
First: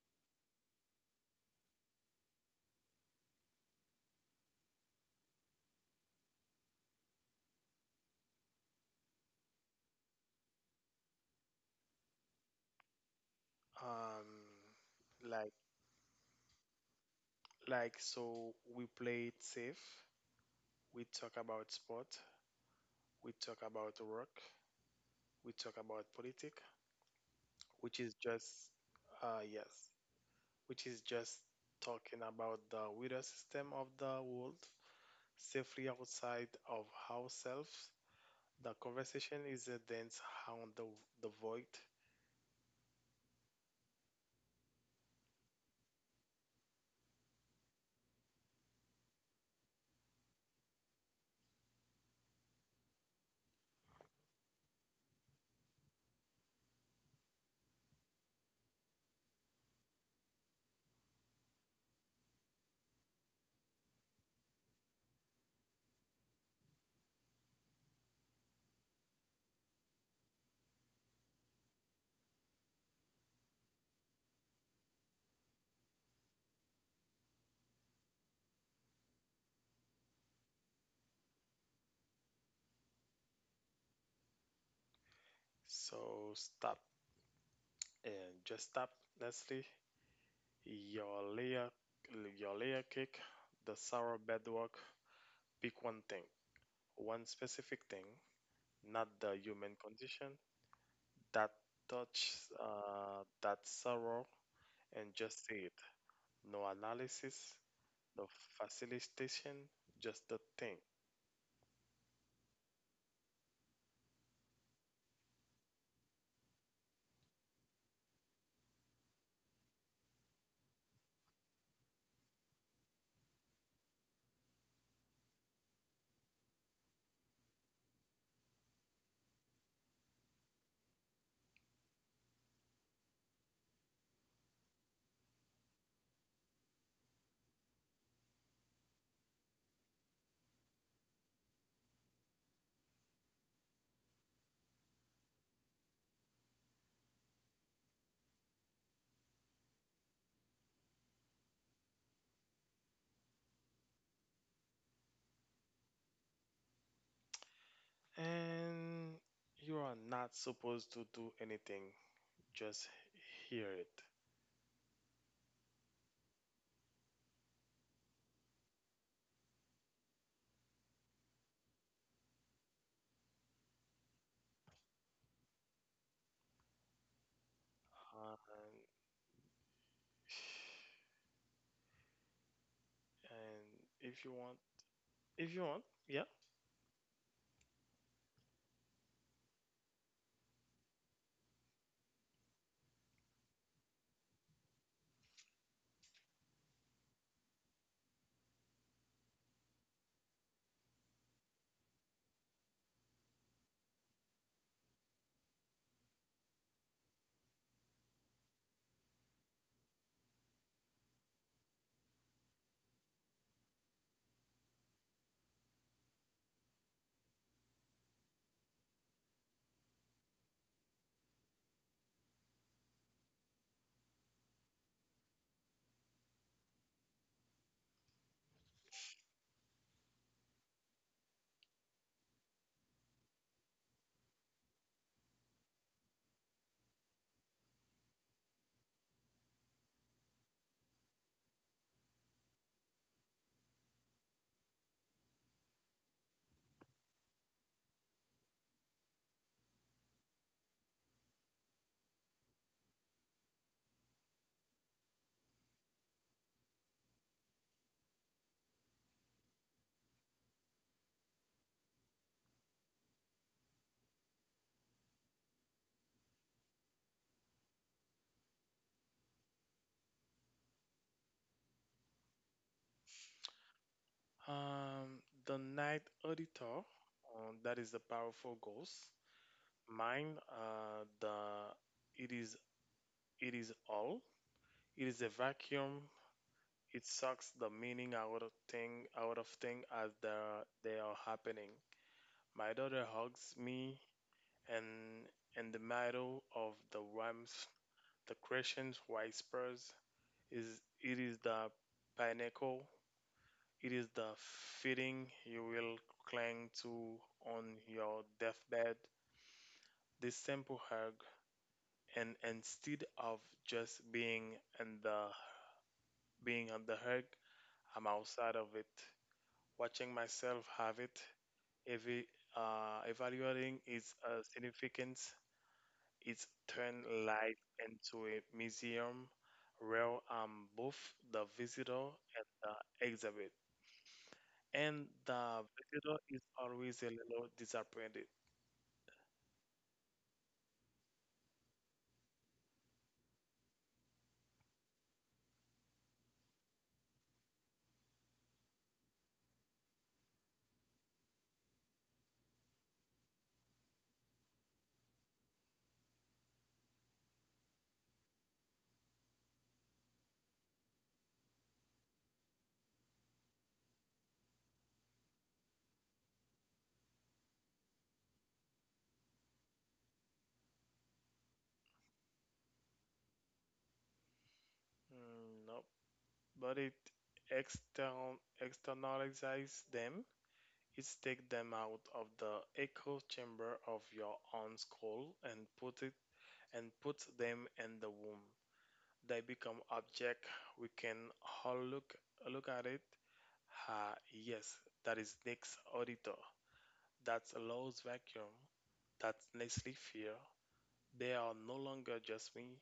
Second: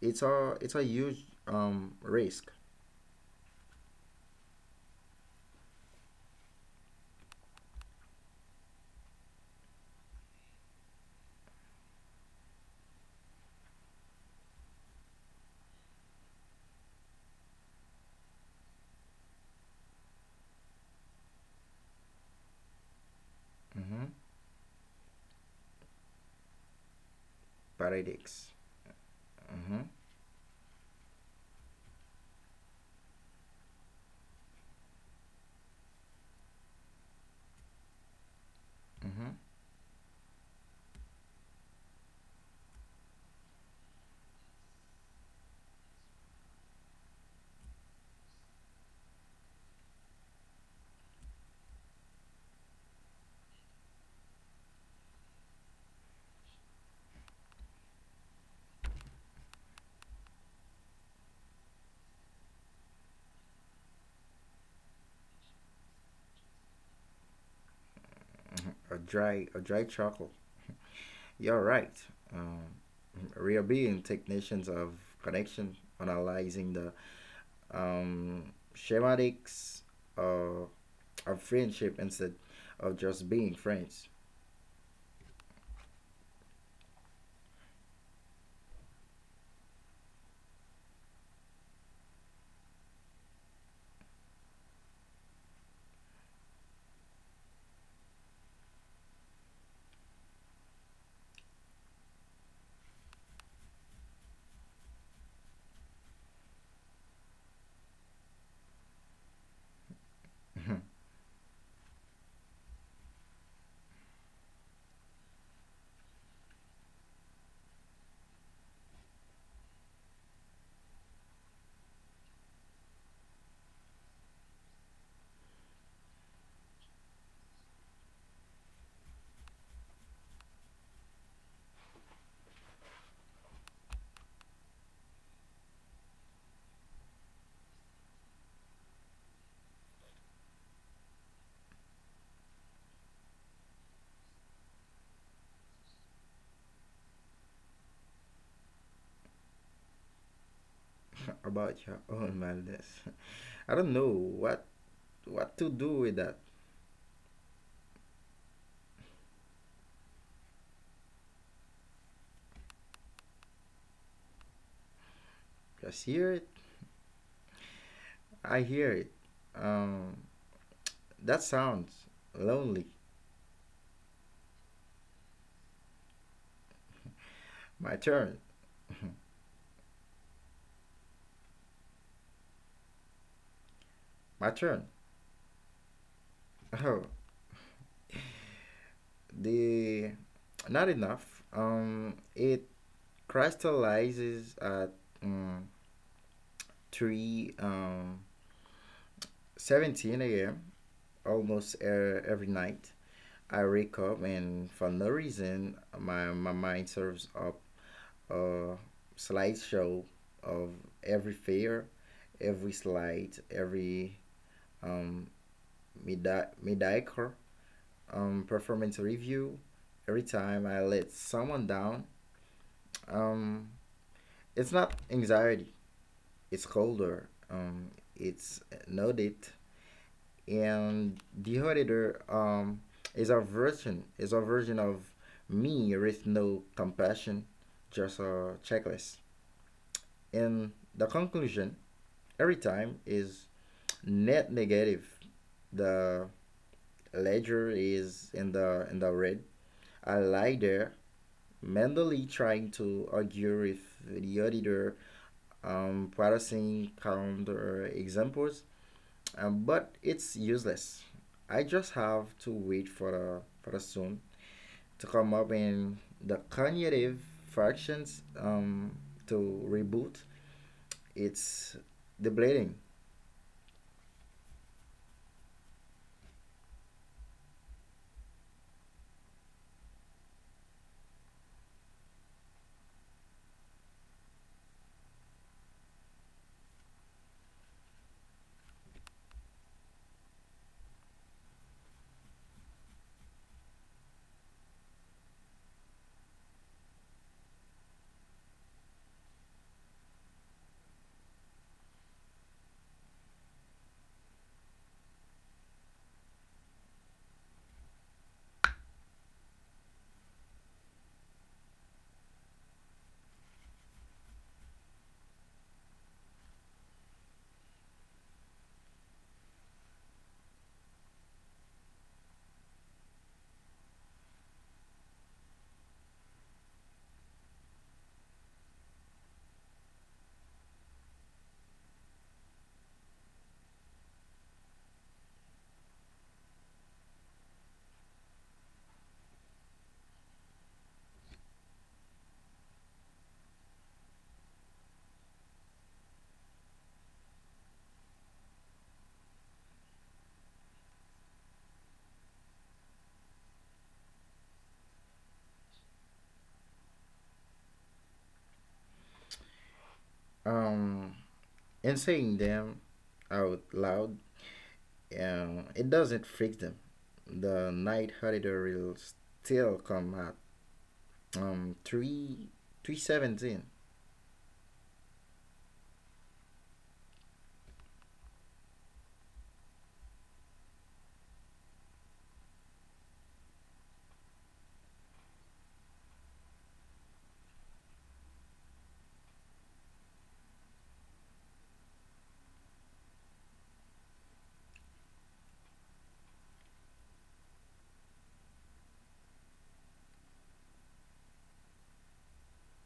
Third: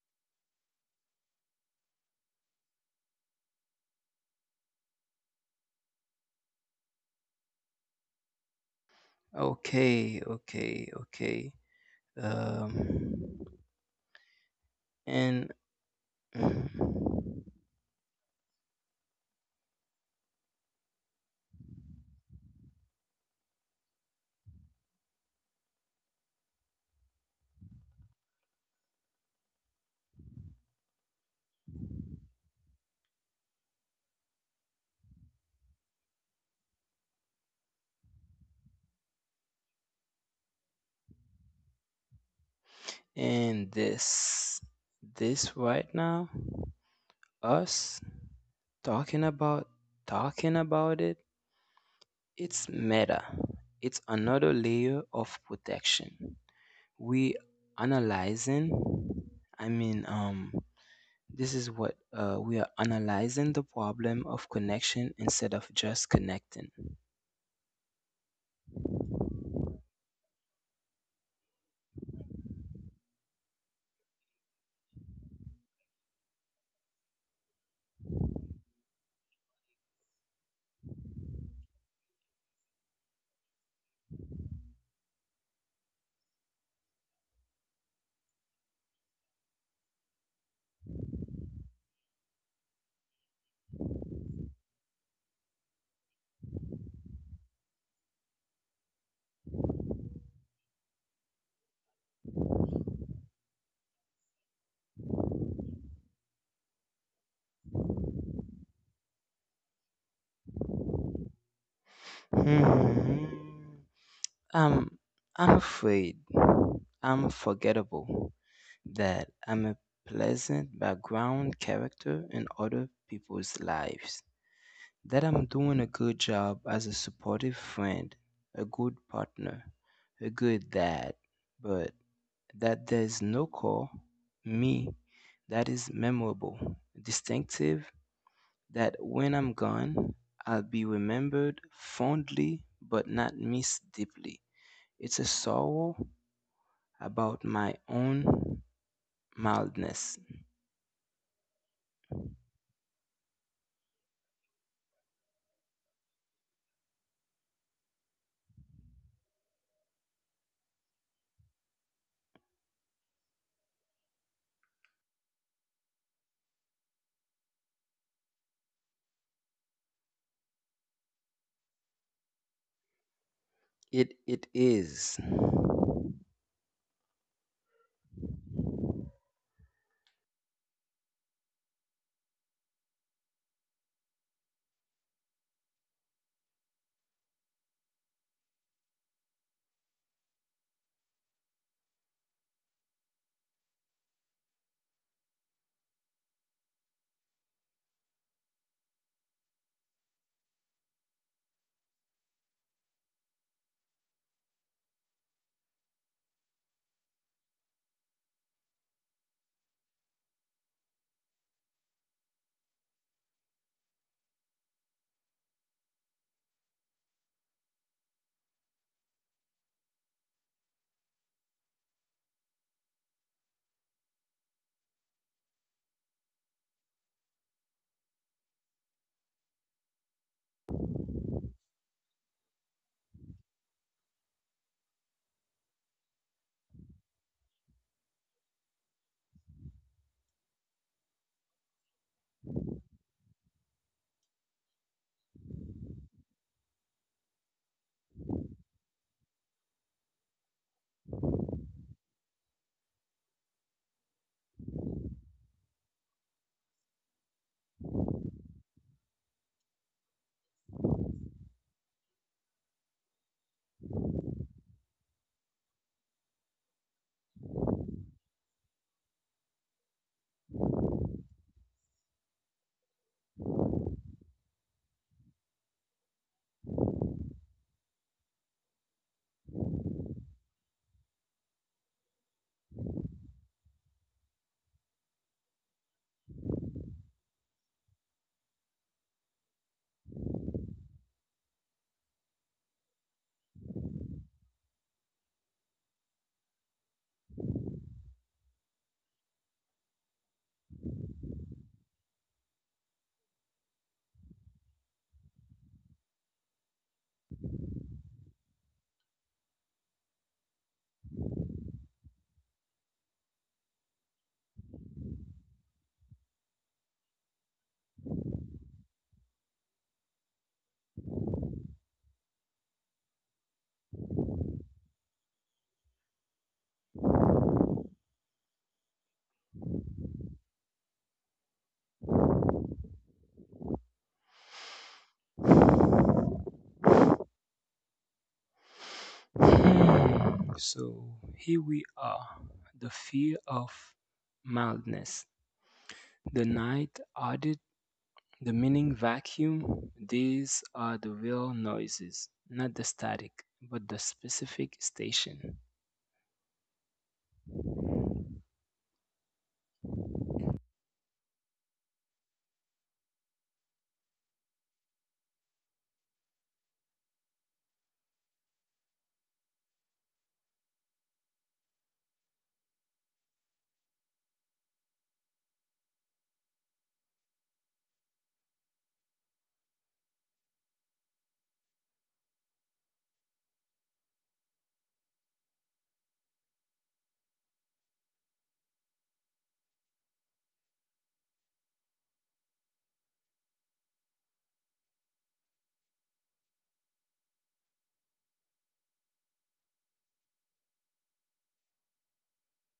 Speaker 3: It's a it's a huge um, risk.
Speaker 1: Okay, okay, okay. Um,
Speaker 2: Um,
Speaker 1: and
Speaker 2: like like so we play it safe. We talk about sport. We talk about
Speaker 3: Mm-hmm.
Speaker 2: work. We talk about politics, which is
Speaker 3: Paradox.
Speaker 2: just uh
Speaker 3: Mm-hmm.
Speaker 2: yes, which is just talking about the weather system of the world safely outside of ourselves. The
Speaker 3: Mm-hmm.
Speaker 2: conversation is a dance around the, the void.
Speaker 1: And this, this right now, us talking about talking about it, it's meta. It's another layer of protection. We analyzing. I mean, um, this is what uh, we are analyzing the problem of connection instead of just connecting.
Speaker 3: Hmm. A dry a dry chuckle. You're right. Um, Real being technicians of connection, analyzing the um, schematics uh, of friendship instead of just being friends.
Speaker 2: So stop. And just tap Nestle, your layer, your layer cake, the sour bedrock. Pick one thing, one specific thing, not the human condition that touch uh, that sorrow, and just say it. No analysis, no facilitation, just the thing.
Speaker 3: Mhm.
Speaker 1: Hmm. Um, I'm afraid I'm forgettable, that I'm a pleasant background character in other people's lives, that I'm doing a good job as a supportive friend, a good partner, a good dad, but that there's no core, me, that is memorable, distinctive, that when I'm gone, I'll be remembered fondly but not missed deeply. It's a sorrow about my own mildness.
Speaker 3: About your own madness. I don't know what what to do with that.
Speaker 2: And you are not supposed to do anything. Just hear it.
Speaker 3: Just hear it. I hear it. Um, that sounds lonely.
Speaker 1: It it is.
Speaker 3: My turn.
Speaker 2: Uh, and and if you
Speaker 3: My
Speaker 2: want,
Speaker 3: turn.
Speaker 2: If you want, yeah.
Speaker 3: Oh, the not enough. Um, it crystallizes at um, three um, 17 a.m. almost er, every night. I wake up and for no reason my my mind serves up uh, slideshow of every fair, every slide, every um, medi- mediocre um, performance review. Every time I let someone down, um, it's not anxiety, it's colder, um, it's noted. And the auditor, um, is a version, is a version of me with no compassion, just a checklist. And the conclusion every time is net negative. The ledger is in the in the red. I lie there, mentally trying to argue with the auditor, um, practicing counter examples, um, but it's useless. I just have to wait for the for the soon to come up in the cognitive fractions, um, to reboot. It's deblating.
Speaker 2: Um, the night auditor, um, that is the powerful ghost. Mine, uh, the it is it is all. It is a vacuum. It sucks the meaning out of thing out of thing as the they are happening. My daughter hugs me, and in the middle of the warmth, the crescent whispers is it is the pinnacle. It is the feeling you will cling to on your deathbed. This simple hug, and instead of just being in the being on the hug, I'm outside of it, watching myself have it, every uh, evaluating its uh, significance. It's turned life into a museum where I'm both the visitor and the exhibit. And the visitor is always a little disappointed.
Speaker 1: Hmm, so here we are. The fear of mildness. The night audit, the meaning vacuum, these are the real noises, not the static, but the specific station.
Speaker 3: Um, and saying them out loud, uh, it doesn't fix them. The night auditor will still come at um three three seventeen.
Speaker 2: Mm, no, but it extern- externalizes them. It takes them out of the echo chamber of your own skull and put it and puts them in the womb. They become object. We can all look look at it. Ah, yes, that is Nick's auditor. That's Low's vacuum. That's Nestle fear. They are no longer just me.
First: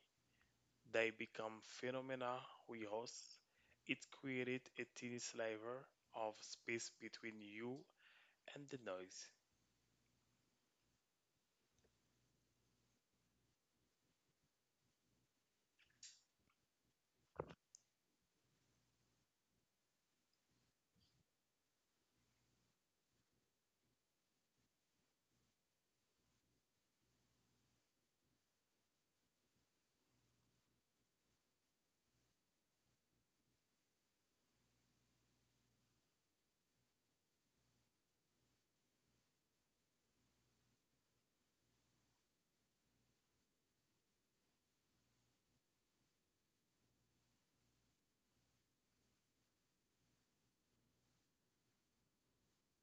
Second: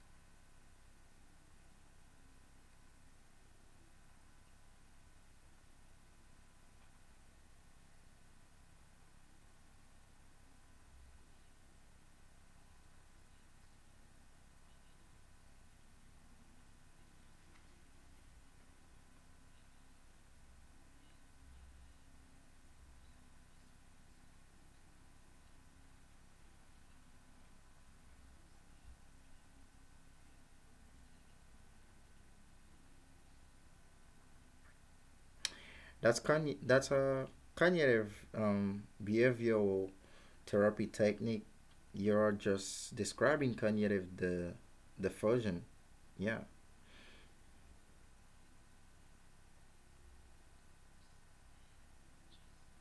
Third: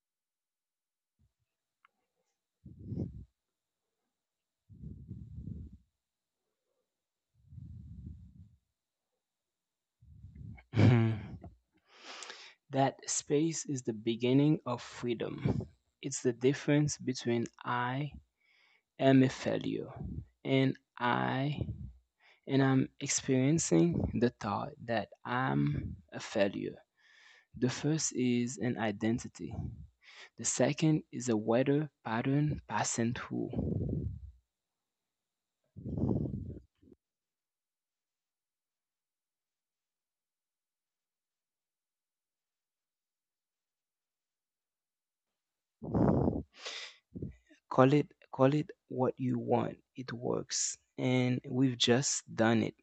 Speaker 2: They become phenomena we host. It created a tiny sliver of space between you and the noise.
Speaker 1: That space is the beginning of freedom. It's the difference between I am a failure and I and I'm experiencing the thought that I'm a failure. The first is an identity, the second is a weather pattern passing through.
Speaker 3: That's con- that's a cognitive um behavioral therapy technique. You're just describing cognitive, the diffusion. Yeah,
Speaker 1: Call it call it what you want. It works. And we've just done it.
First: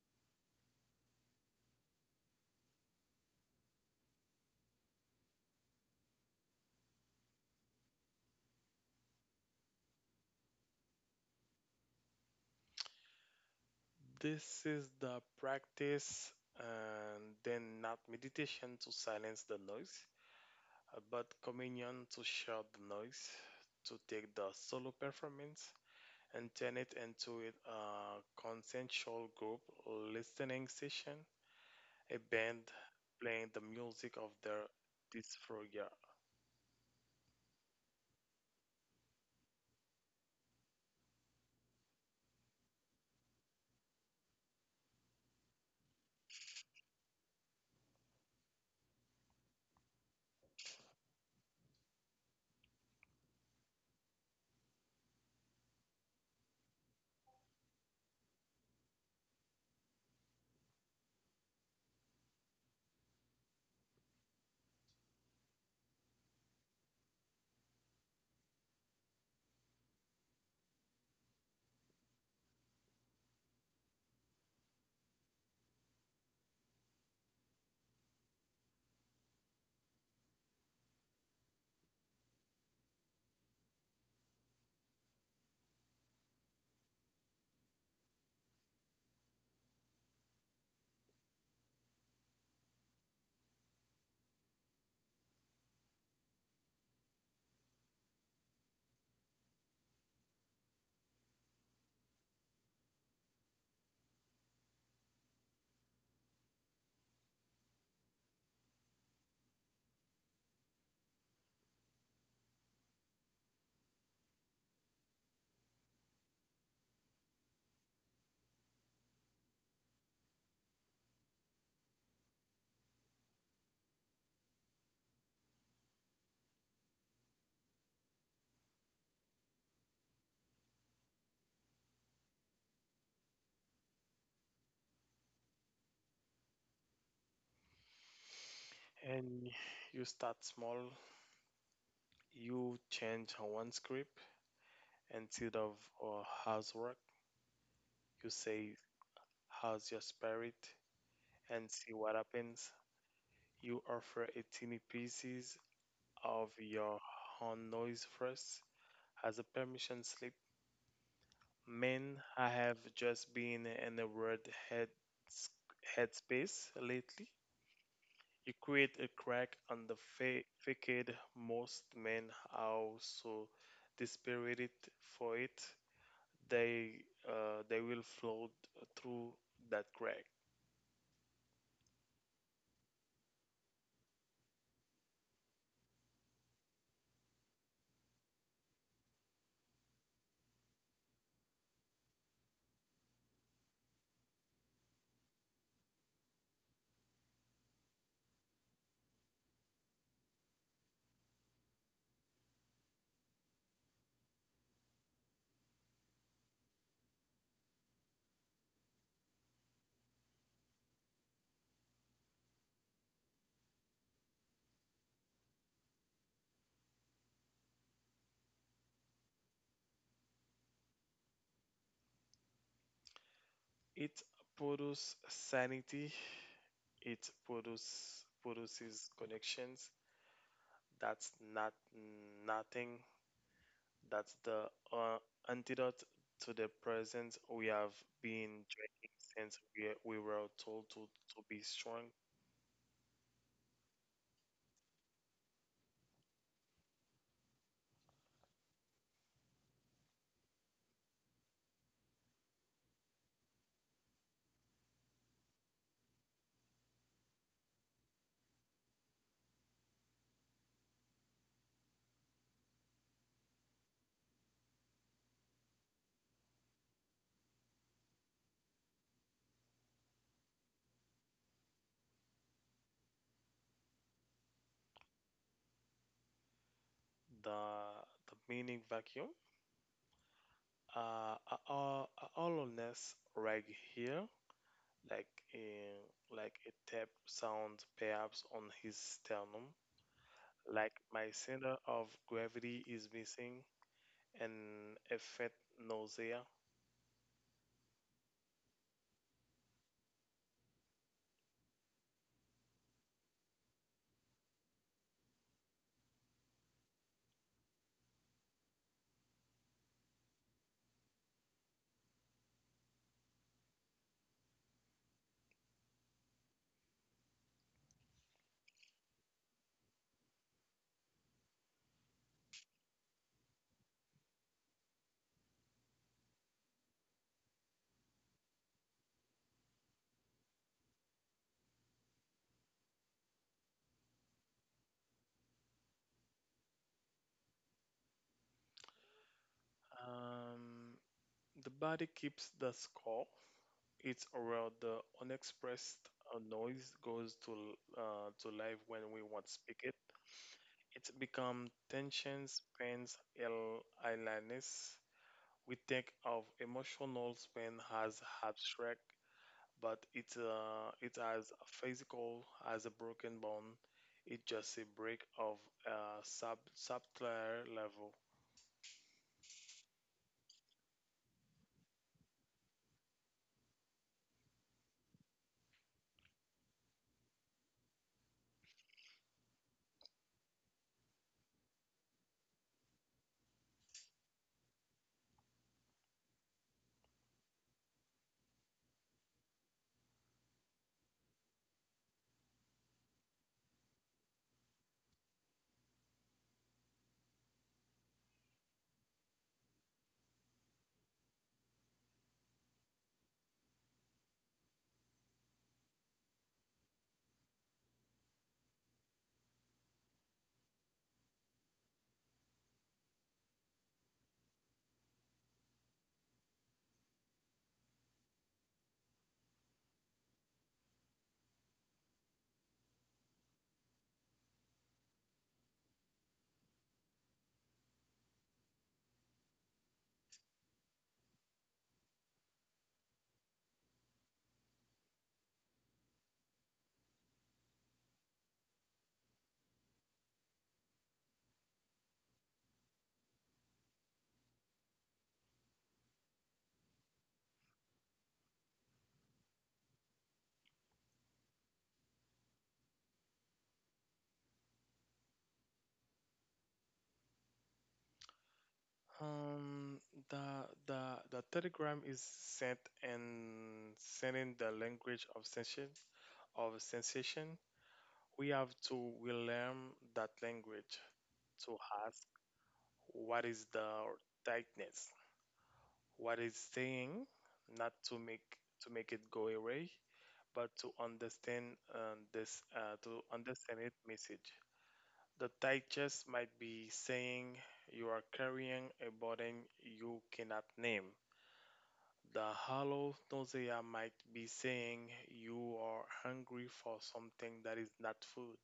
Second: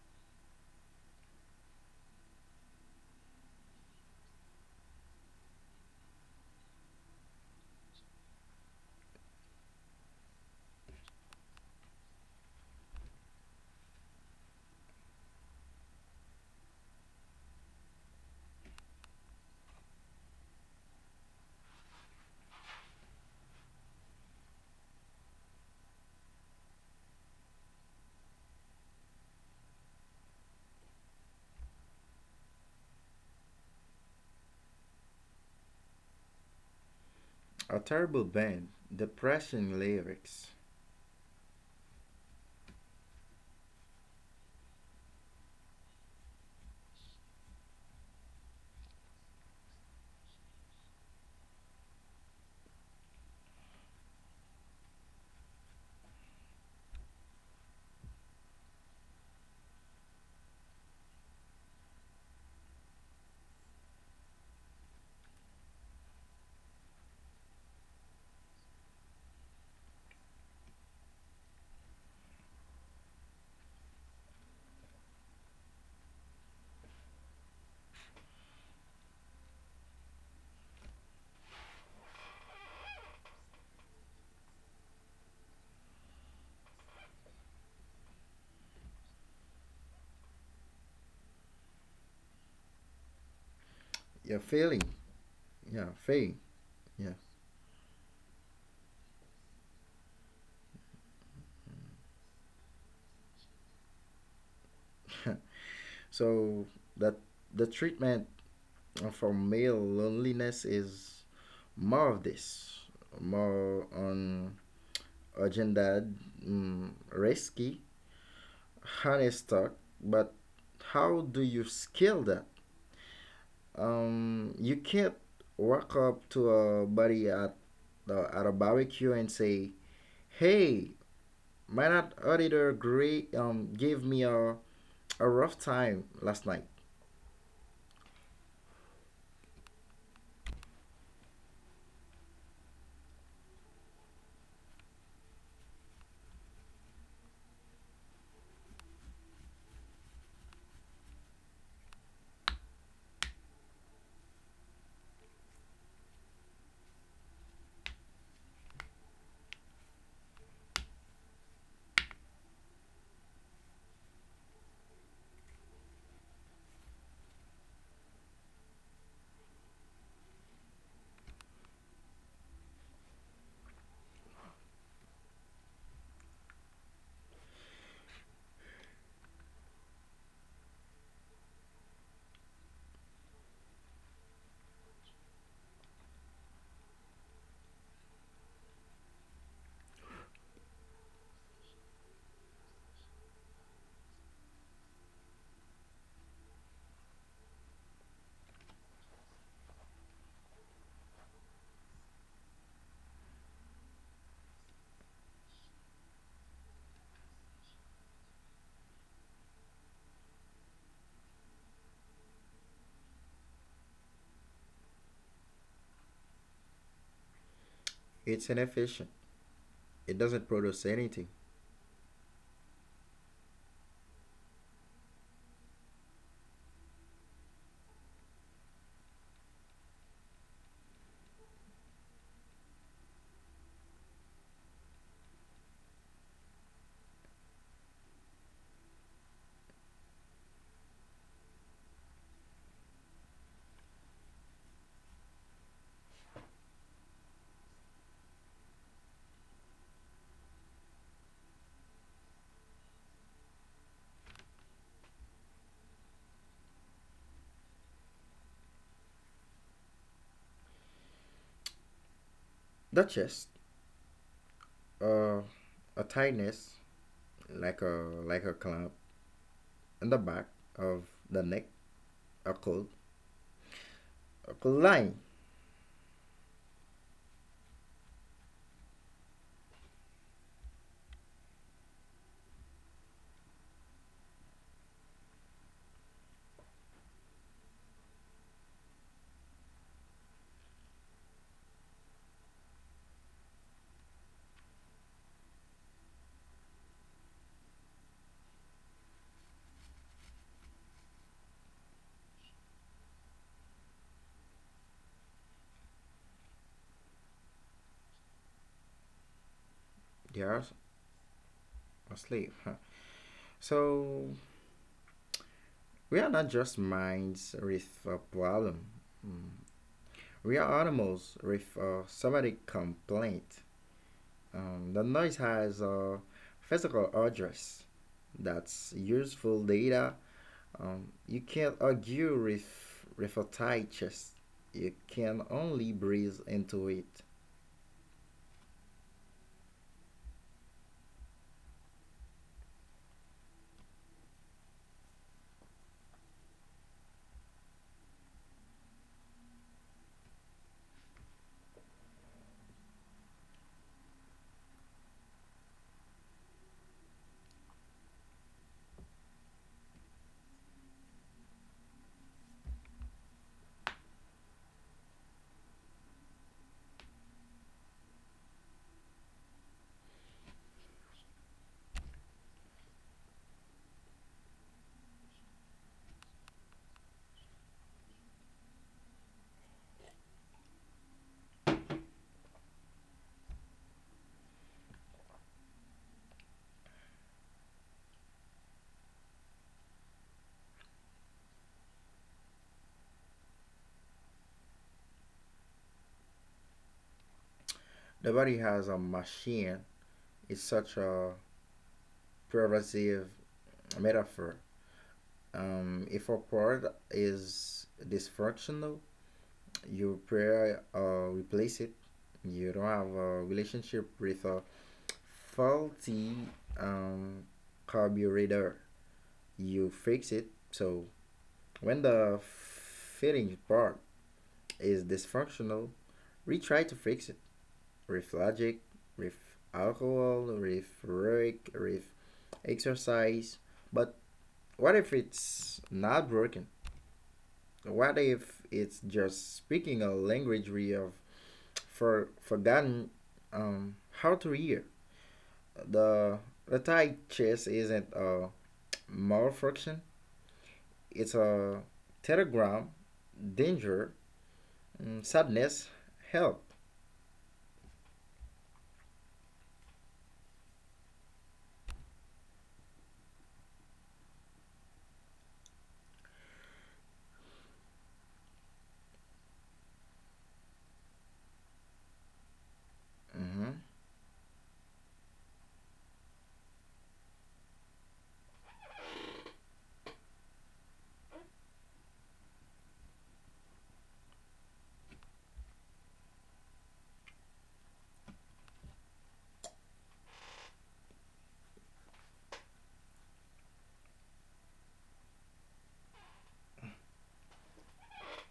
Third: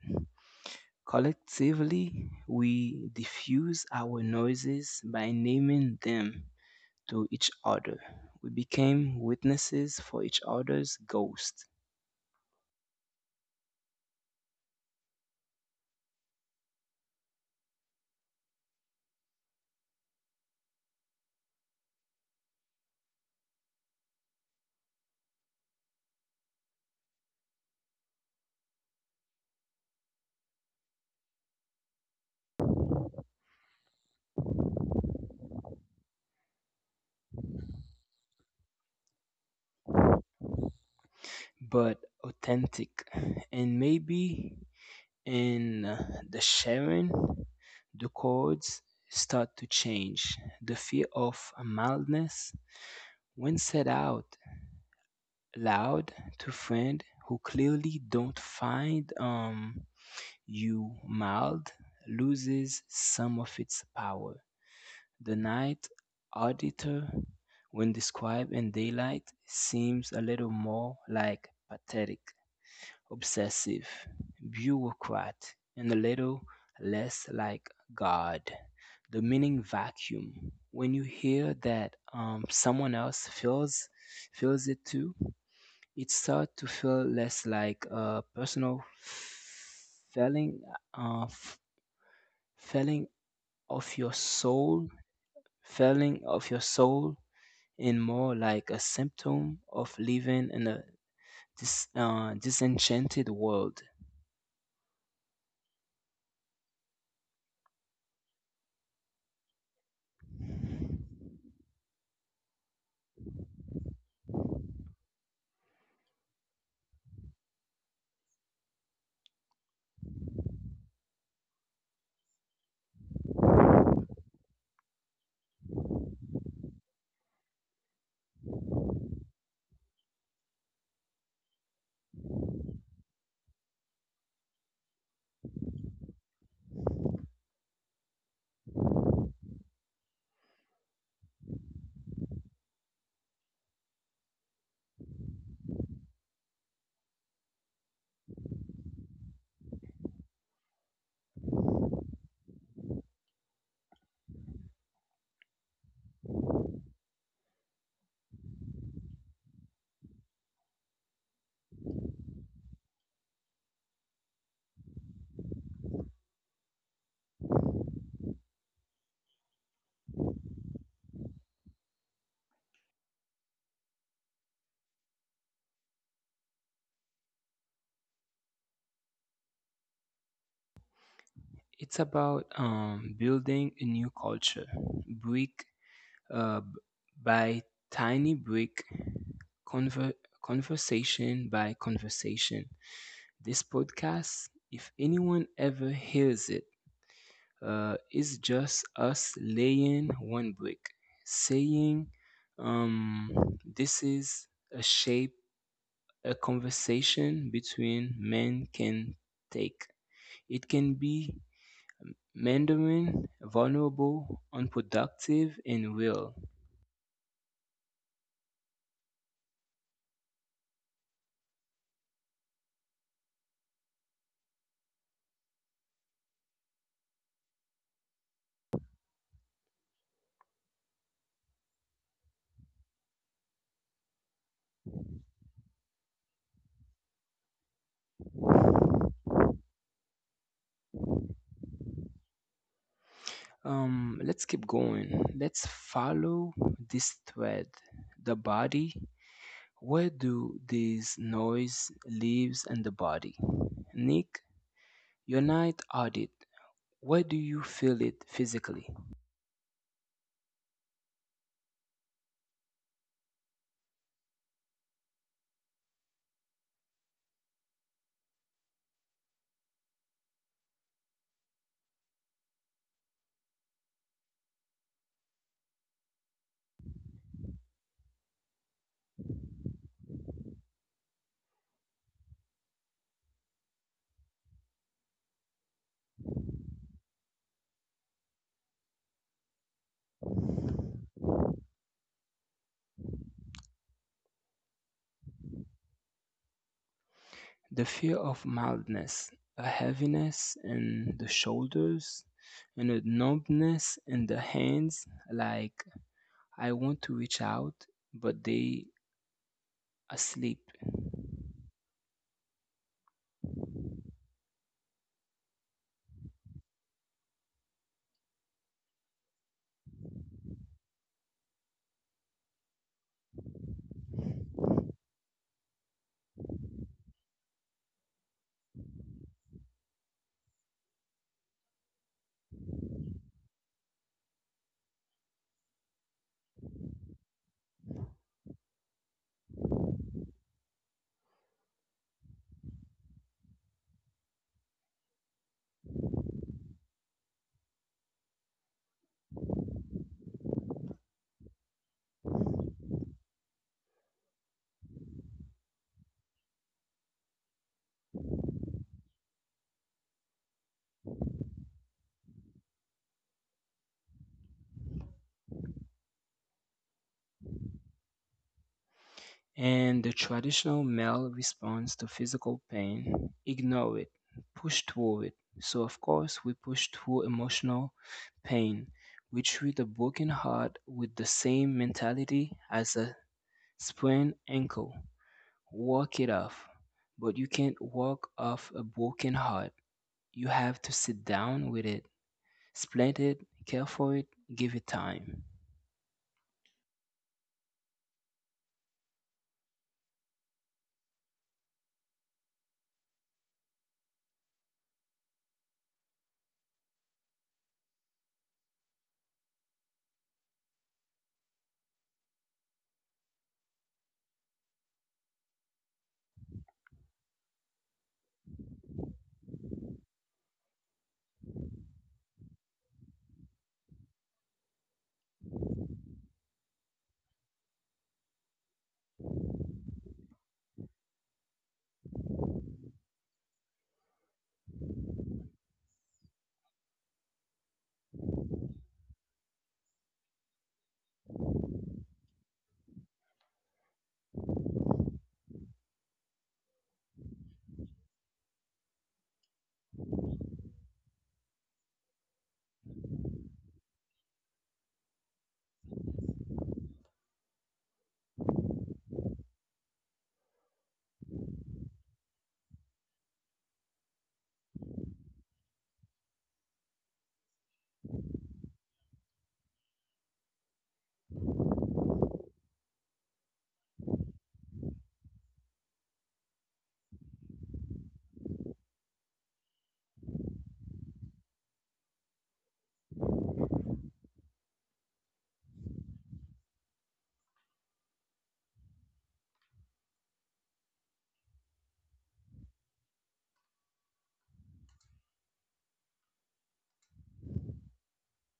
Speaker 1: Collectively, we diffuse our noises by naming them to each other. We became witnesses for each other's ghost.
Speaker 2: This is the practice, and then not meditation to silence the noise, uh, but communion to share the noise, to take the solo performance and turn it into it- a consensual group listening session, a band playing the music of their dysphoria.
Speaker 3: a terrible band, depression lyrics.
Speaker 1: But authentic. And maybe in uh, the sharing, the chords start to change. The fear of mildness, when said out loud to friends who clearly don't find um, you mild, loses some of its power. The night auditor, when described in daylight, seems a little more like pathetic. Obsessive bureaucrat, and a little less like God. The meaning vacuum. When you hear that um, someone else feels feels it too, it starts to feel less like a personal felling, uh, f- felling of your
Speaker 3: You're failing.
Speaker 1: soul,
Speaker 3: Yeah,
Speaker 1: felling
Speaker 3: failing.
Speaker 1: of your
Speaker 3: Yeah.
Speaker 1: soul, and more like a symptom of living in a dis- uh, disenchanted world.
Speaker 3: So that the treatment for male loneliness is more of this, more on agenda, mm, risky, honest talk. But how do you scale that? Um, you can't walk up to a buddy at uh, at a barbecue and say, "Hey, my not auditor great um gave me a a rough time last night.
Speaker 2: And you start small. You change one script instead of uh, housework. You say, "How's your spirit?" And see what happens. You offer a teeny pieces of your own noise first as a permission slip. Man, I have just been in a weird head headspace lately. You create a crack on the fa- facade. Most men are so desperate for it, they uh, they will float through that crack.
Speaker 1: It's about um, building a new culture, brick uh, b- by tiny brick, conver- conversation by conversation. This podcast, if anyone ever hears it, uh, is just us laying one brick, saying, um, "This is a shape a conversation between men can take." It can be Mandarin, vulnerable, unproductive, and real.
Speaker 3: It's inefficient. It doesn't produce anything."
Speaker 2: It produces sanity. It produces produces connections. That's not nothing. That's the uh, antidote to the present we have been drinking since we, we were told to, to be strong.
Speaker 1: Um, let's keep going. Let's follow this thread. The body. Where do these noise leaves and the body? Nick, your night audit. Where do you feel it physically?
Speaker 3: That just uh, a tightness, like a like a clamp in the back of the neck are called, are called line.
Speaker 2: the the meaning vacuum. Uh, uh, Hollowness right here, like in like a tap sound perhaps on his sternum, like my center of gravity is missing, and a faint nausea.
Speaker 1: The fear of mildness, a heaviness in the shoulders, and a numbness in the hands, like I want to reach out, but they
Speaker 3: They
Speaker 1: asleep,
Speaker 3: are asleep. Huh. So we are not just minds with a problem. Mm. We are animals with a somatic complaint. Um, the noise has a physical address. That's useful data. Um, you can't argue with, with a tight chest. You can only breathe into it.
Speaker 2: Um, the body keeps the score. It's around the unexpressed uh, noise goes to l- uh, to life when we want to speak it. It's become tensions, pains, ill illness. We think of emotional pain as abstract, but it's uh, it as physical as a broken bone. It's just a break of a sub subtler level.
Speaker 1: and the traditional male response to physical pain ignore it, push through it. So, of course, we push through emotional pain. We treat a broken heart with the same mentality as a sprained ankle. Walk it off. But you can't walk off a broken heart. You have to sit down with it, splint it, care for it, give it time.
Speaker 3: The body has a machine. It's such a pervasive metaphor. Um, if a part is dysfunctional, you pray uh, replace it. You don't have a relationship with a faulty, um, carburetor. You fix it. So when the fitting part is dysfunctional, we try to fix it with logic, with alcohol, with work, with exercise. But what if it's not broken? What if it's just speaking a language we have for forgotten, um, how to hear. The the Thai chess isn't a malfunction; it's a telegram, danger, mm, sadness, help.
Speaker 2: Um, the the the telegram is sent and sent in the language of sensation of sensation. We have to we learn that language to ask what is
Speaker 3: Hmm.
Speaker 2: the tightness what is staying not to make to make it go away but to understand um, this uh, to understand it message. The tightness might be saying you are carrying a burden you cannot name. The hollow nausea might be saying you are hungry for something that is not food.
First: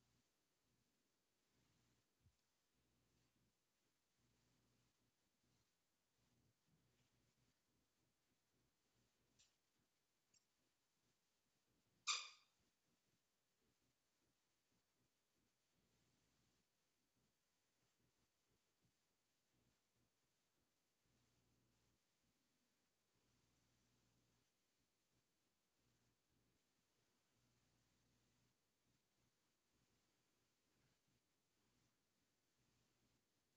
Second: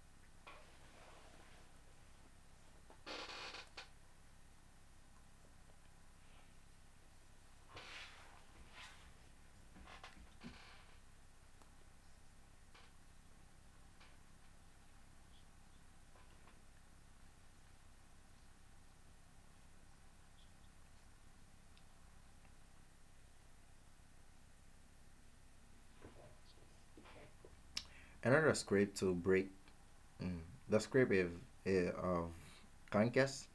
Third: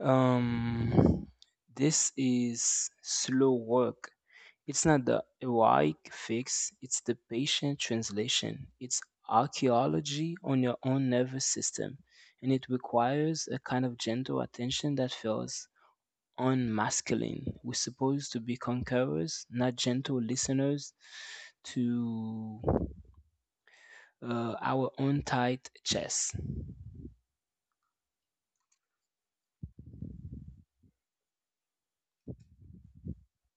Speaker 1: Um, this is slow work. It's not the heroic fix, it's the patient translation. It's archaeology on your own nervous system, and it requires a kind of gentle attention that feels unmasculine. We're supposed to be conquerors, not gentle listeners to uh, our own tight chests.
Speaker 3: Another script to break. Mm. The script is, is of conquest.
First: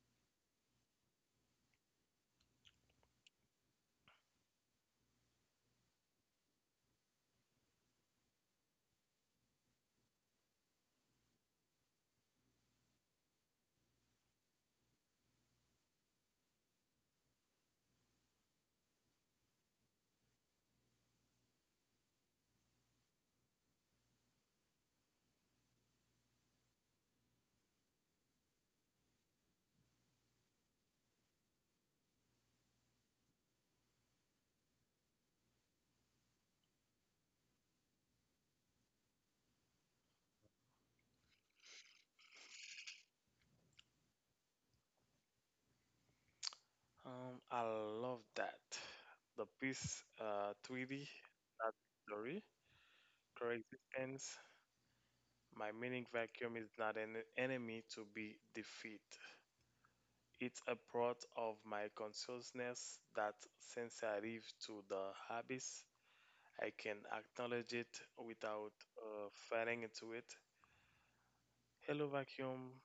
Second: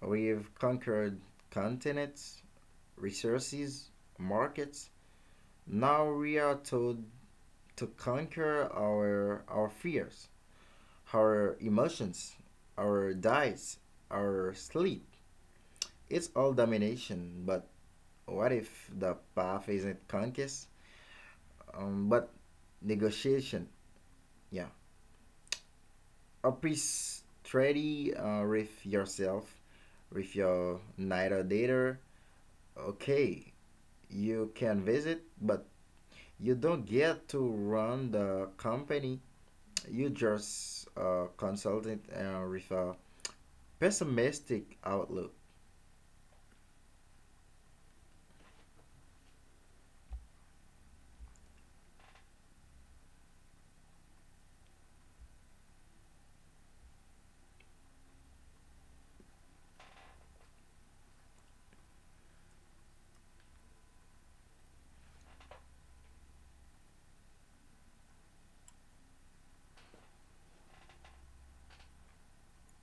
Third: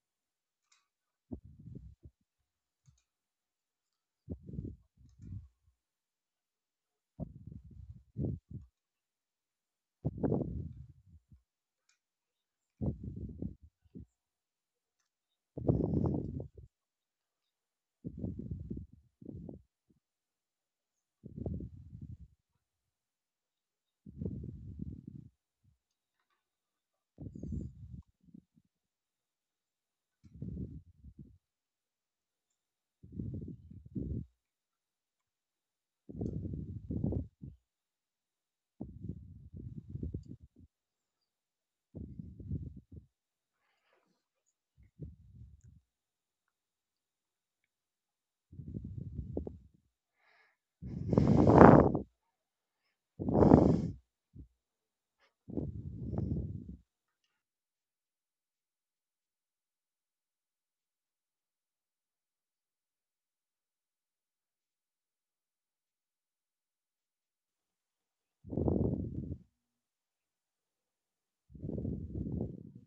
Speaker 3: We've conquered continents, resources, markets. Now we are told to conquer our our fears, our emotions, our diets, our sleep. It's all domination, but what if the path isn't conquest, um, but negotiation? Yeah, a priest treaty uh, with yourself, with your night or dater. Okay, you can visit, but you don't get to run the company. You just a uh, consultant uh, with a pessimistic outlook.
Speaker 2: um, I love that the piece uh, three D that story coexistence, my meaning vacuum is not an enemy to be defeated. It's a part of my consciousness that since I live to the abyss, I can acknowledge it without uh, falling into it. Hello, vacuum.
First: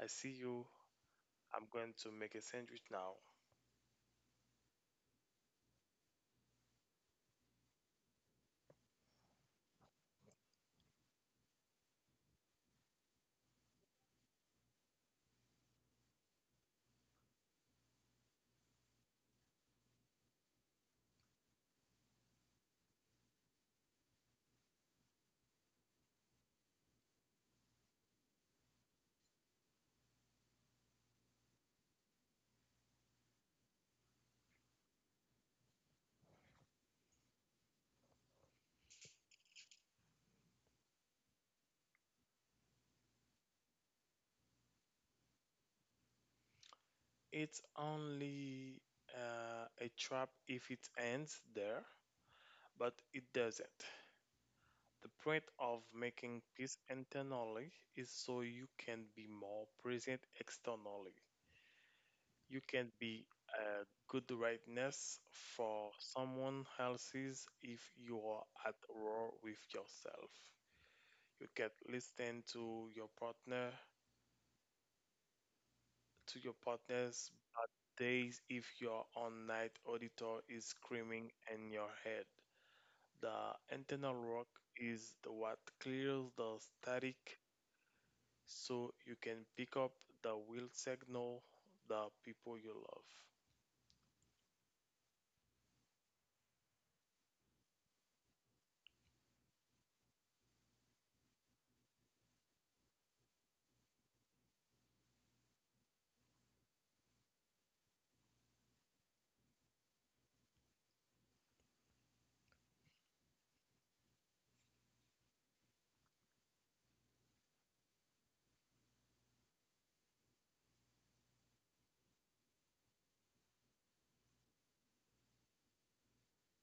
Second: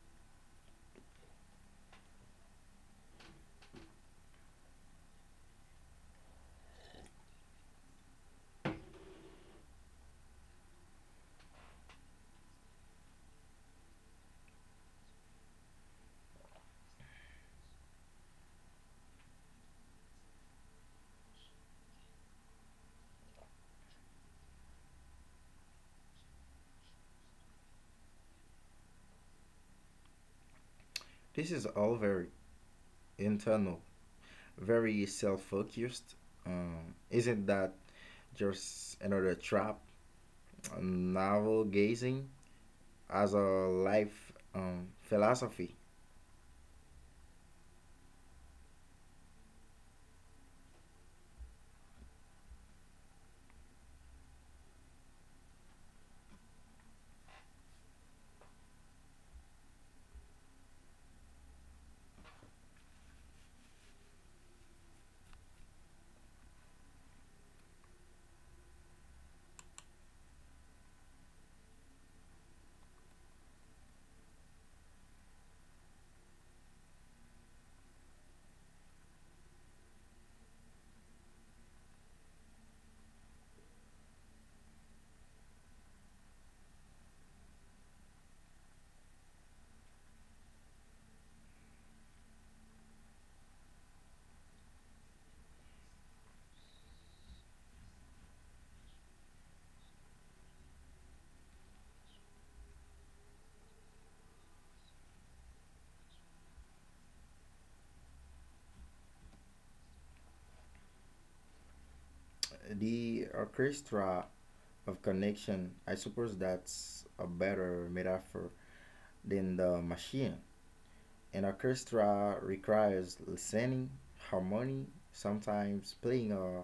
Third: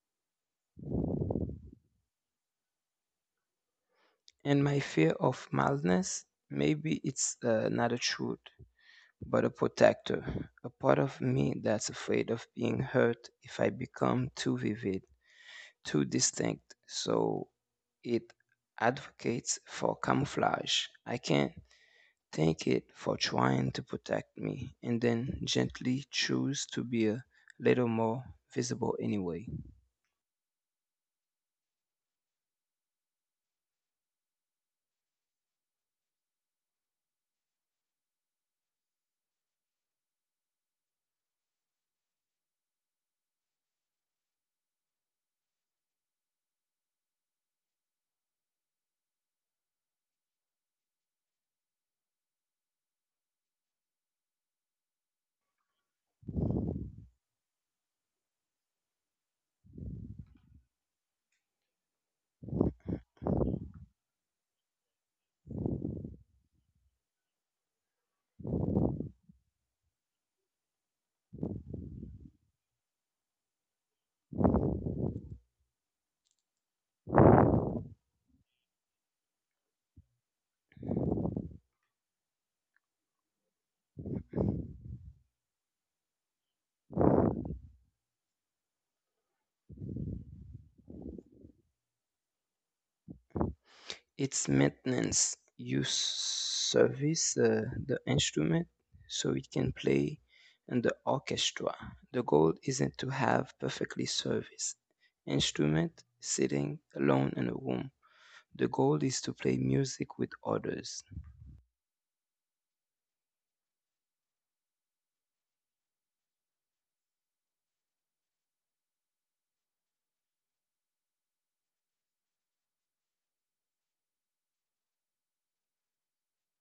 Speaker 2: I see you. I'm going to make a sandwich now.
Speaker 1: And my fear of mildness, maybe it's uh, not a truth. But a protector, a part of me that's afraid of being hurt if I become too vivid, too distinct. So it advocates for camouflage. I can't thank it for trying to protect me and then gently choose to be a little more visible anyway.
Speaker 3: This is all very internal, very self focused. Um, isn't that just another trap? Novel gazing as a life um, philosophy.
Speaker 2: It's only uh, a trap if it ends there, but it doesn't. The point of making peace internally is so you can be more present externally. You can be a good rightness for someone else's if you are at war with yourself. You can listen to your partner, to your partner's bad days if your on night auditor is screaming in your head. The internal work is the what clears the static so you can pick up the will signal the people you love.
Speaker 1: Its maintenance, you service uh, the instrument so it can play in the orchestra. The goal isn't to have perfectly serviced instrument sitting alone in a room. The goal is to play music with others.
Speaker 3: The orchestra of connection, I suppose that's a better metaphor than the machine. An orchestra requires listening, harmony, sometimes playing a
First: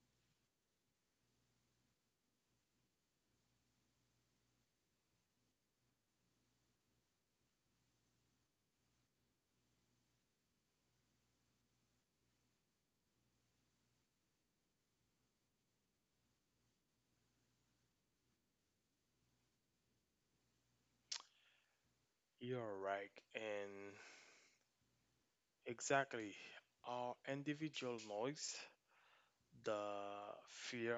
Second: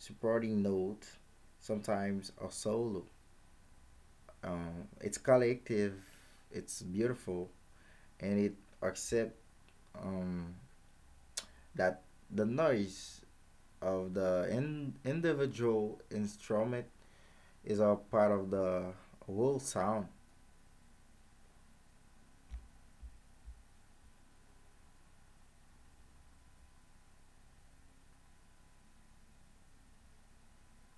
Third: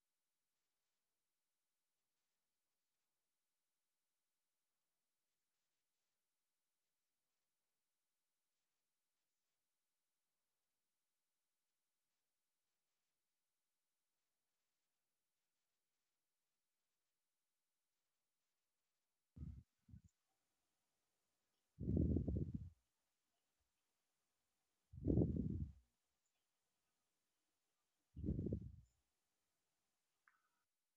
Speaker 3: supporting note, sometimes a solo. Um, it's collective, it's beautiful, and it accept, um, that the noise of the in- individual instrument is a part of the whole sound.
Speaker 2: You're right, and exactly our individual noise, the fear,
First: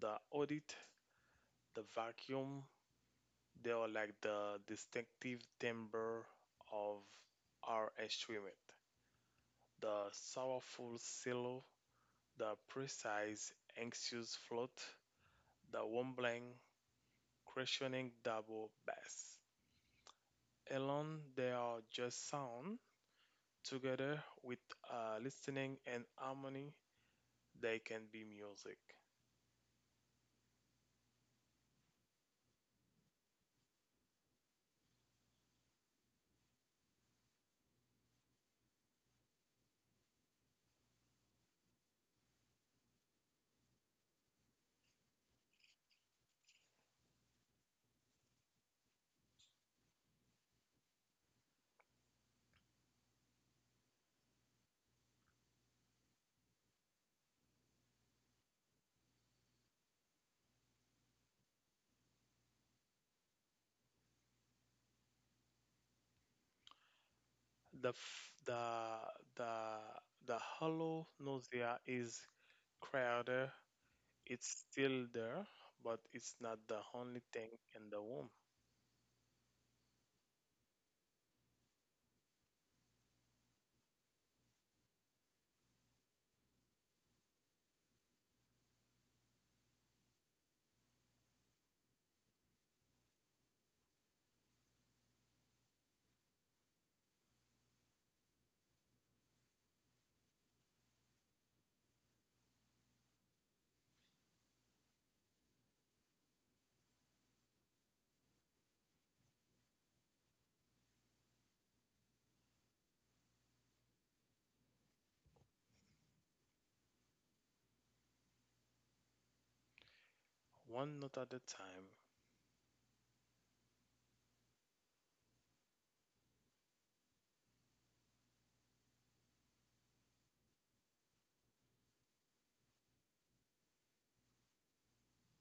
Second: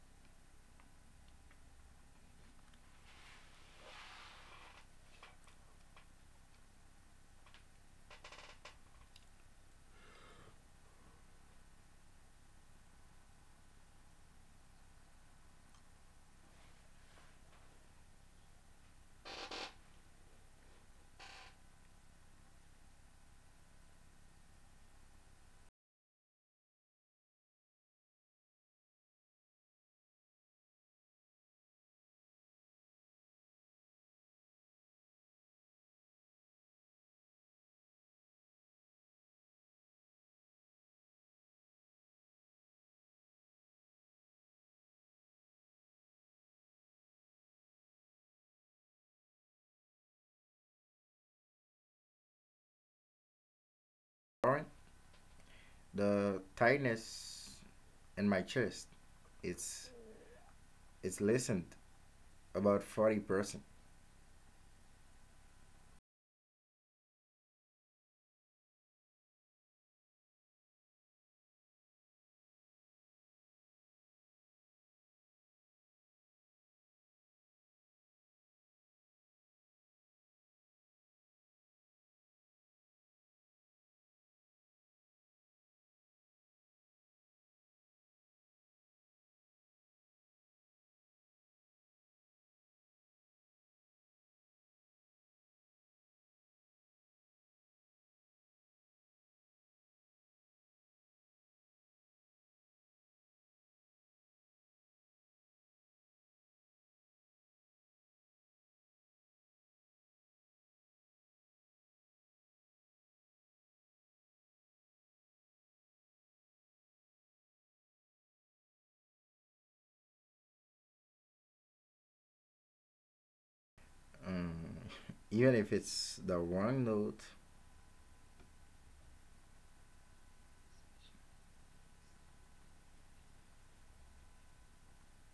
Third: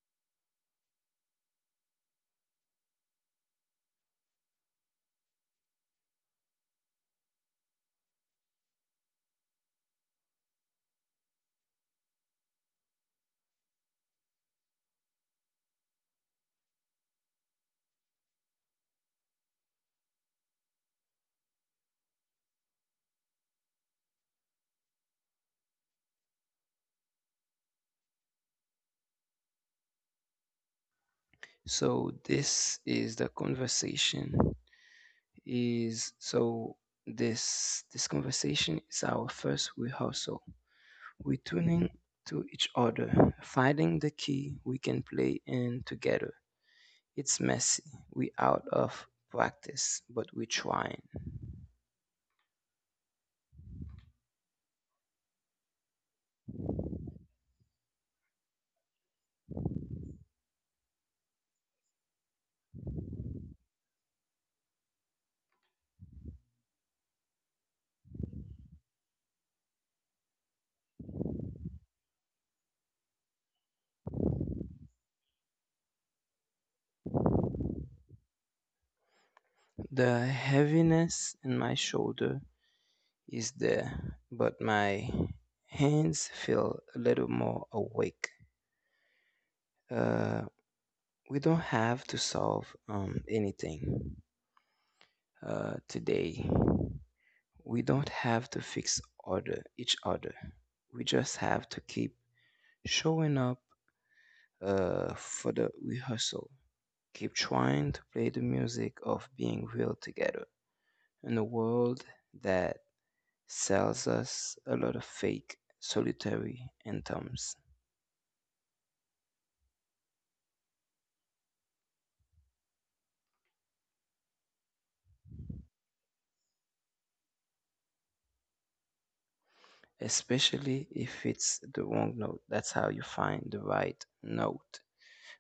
Speaker 2: the audit, the vacuum, they are like the distinctive timbre of our instrument. The sorrowful silo, the precise anxious float, the rumbling, questioning double bass. Alone, they are just sound. Together with uh, listening and harmony, they can be music.
Speaker 1: So this is the conversation is so this this conversation is our first rehearsal. We tuning to each other, finding the key we can play in together. It's messy. We out of practice, but we trying.
Speaker 3: Or the tightness in my chest, it's it's listened about forty percent.
Speaker 2: The f- the the the hollow nausea is crowded. It's still there, but it's not the only thing in the womb.
Speaker 1: The heaviness in my shoulder is there, but my hands feel a little more awake. Uh, we don't have to solve um, anything uh, today. We don't have to fix order each other. We just have to keep showing up uh, for the rehearsal. Keep trying to play the music of being real together in a world that sells us a lot of fake, solitary anthems,
Speaker 2: One note at a time.
Speaker 3: um, Even if it's the wrong note.
Speaker 1: especially if it's the wrong note. That's how you find the right note.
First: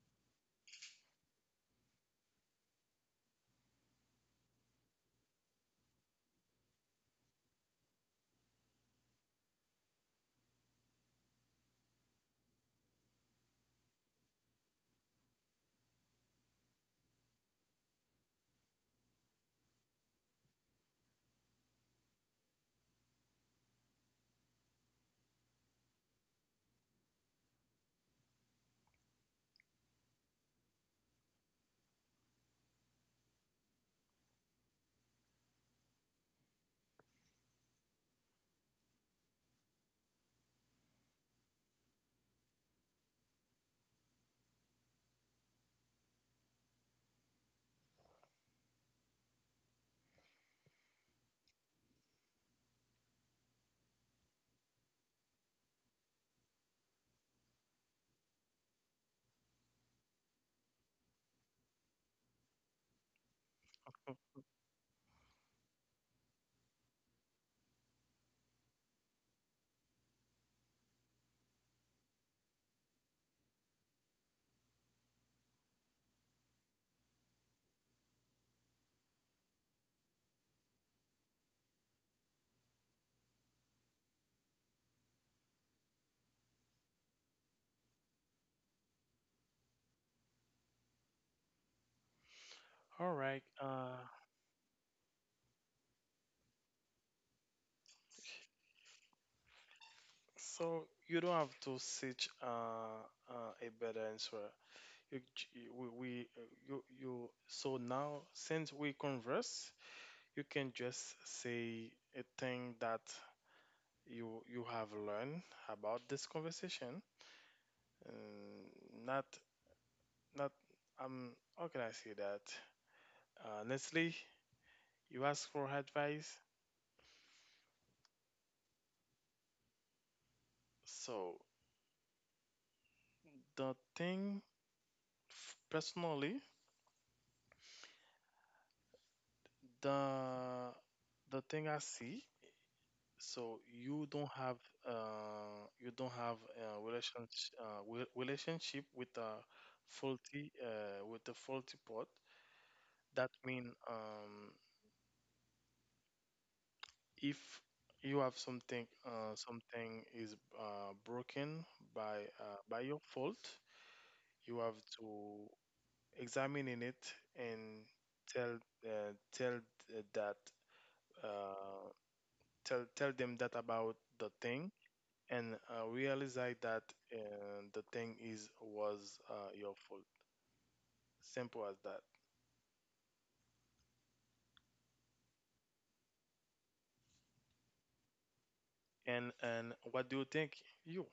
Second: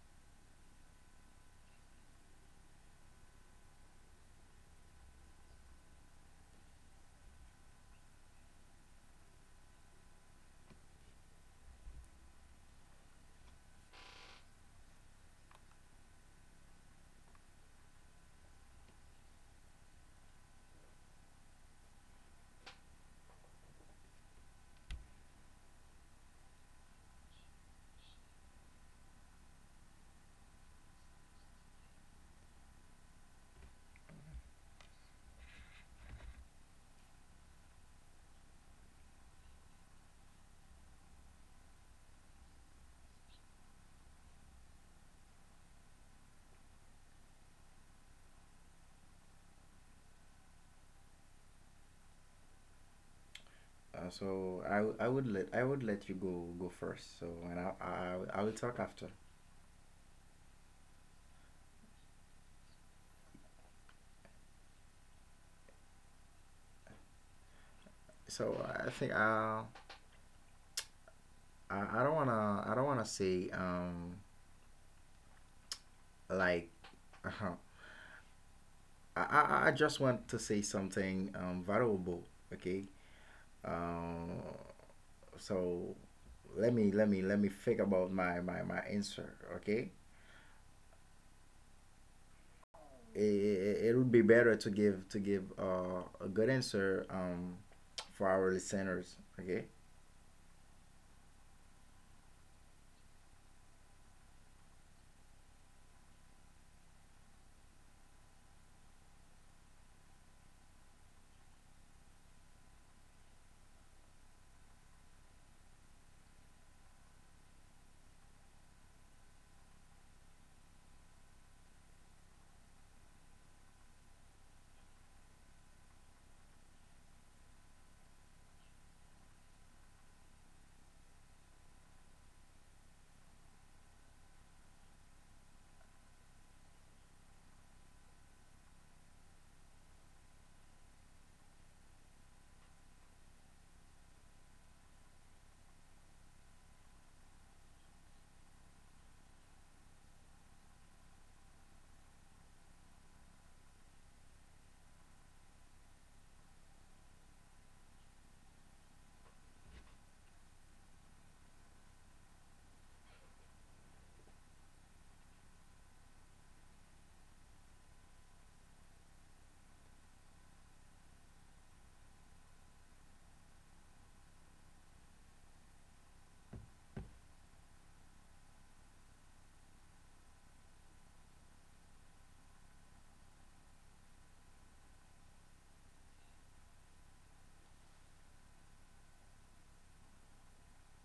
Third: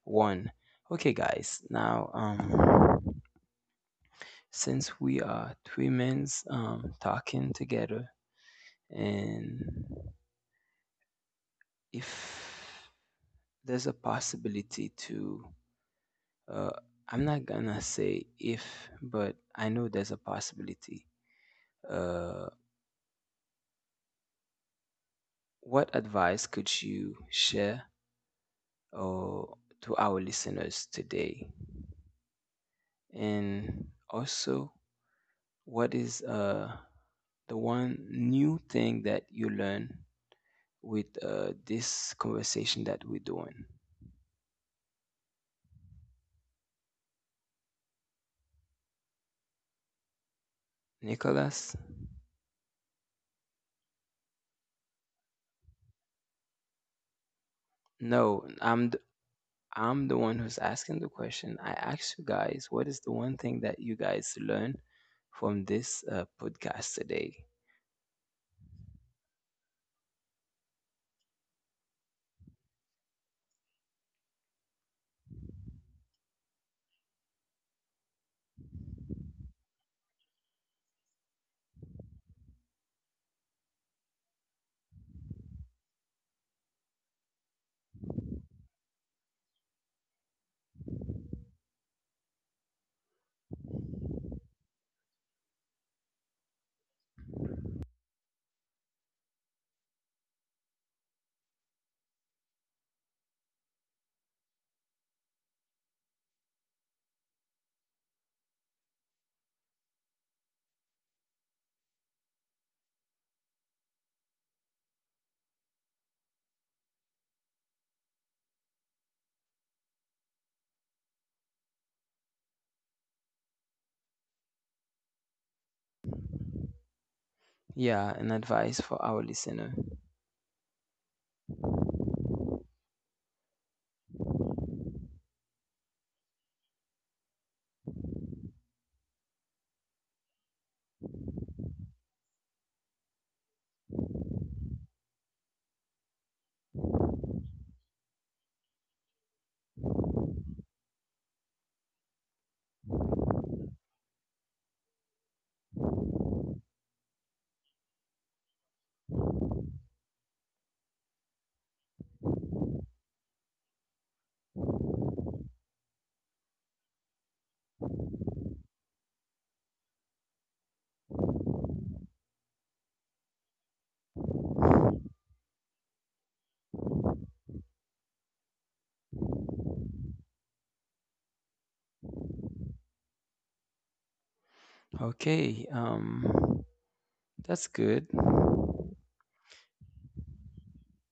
Speaker 1: One. Okay, guys, now, um, since we are three men's um, talking together, and if there's a possibility to Uh, I'm not gonna say if, but I know there's a possibility. Uh, what advice could you share or to our listeners today? And also, what is uh, the one new thing that you learn with uh, this conversation that we're doing? Nicholas?
Speaker 3: Uh, so I, w- I would let I would let you go go first, so, and I, I
Speaker 1: No,
Speaker 3: I will talk
Speaker 1: I'm
Speaker 3: after.
Speaker 1: I'm the one who's asking the question. I asked you guys, what is the one thing that you guys learn from this uh, podcast today?
Speaker 3: So I think, uh, I I don't wanna I don't wanna say, um like, uh, I, I I just want to say something, um valuable. Okay. Um. So let me let me let me think about my my my answer. Okay.
Speaker 2: All
Speaker 3: It,
Speaker 2: right. Uh,
Speaker 3: it, it would be better to give to give uh, a good answer, um for our listeners. Okay.
Speaker 2: so you don't have to search uh, uh, a better answer. You, ch- we, we uh, you you so now since we converse you can just say a thing that you you have learned about this conversation and not not um how can I say that honestly, you ask for advice.
Speaker 1: Yeah, an advice for our listener.
Speaker 2: So the thing f- personally, the the thing I see, so you don't have uh, you don't have a relationship uh, wi- relationship with a faulty uh, with the faulty part. That mean um, if you have something uh, something is uh, broken by uh, by your fault, you have to examine in it and tell uh, tell uh, that uh, tell tell them that about the thing and uh, realize that uh, the thing is was uh, your fault. Simple as that.
Speaker 1: Okay, um, that's good. Well,
Speaker 2: And and what do you think? You.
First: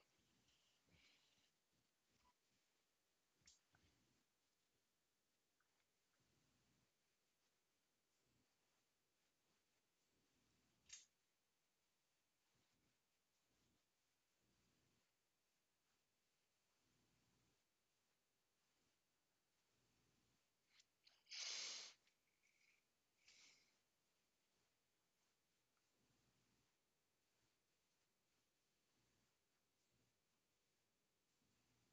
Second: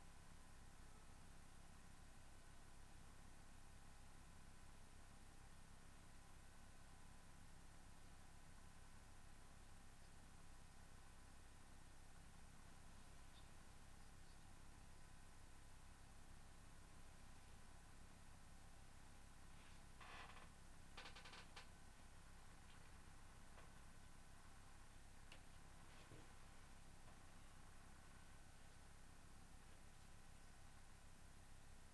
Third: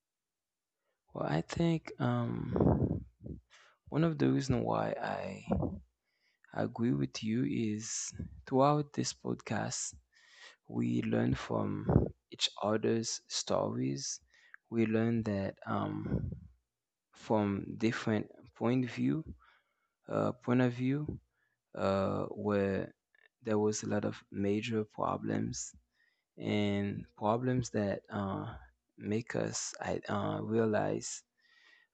Speaker 1: I think um, one of the reasons why I agree with you is throughout this podcast, we learn from each other's stories. We learn that um, from different point of view uh, point of view uh, where there was a lot of major problems and problems that uh, make us I, uh, realize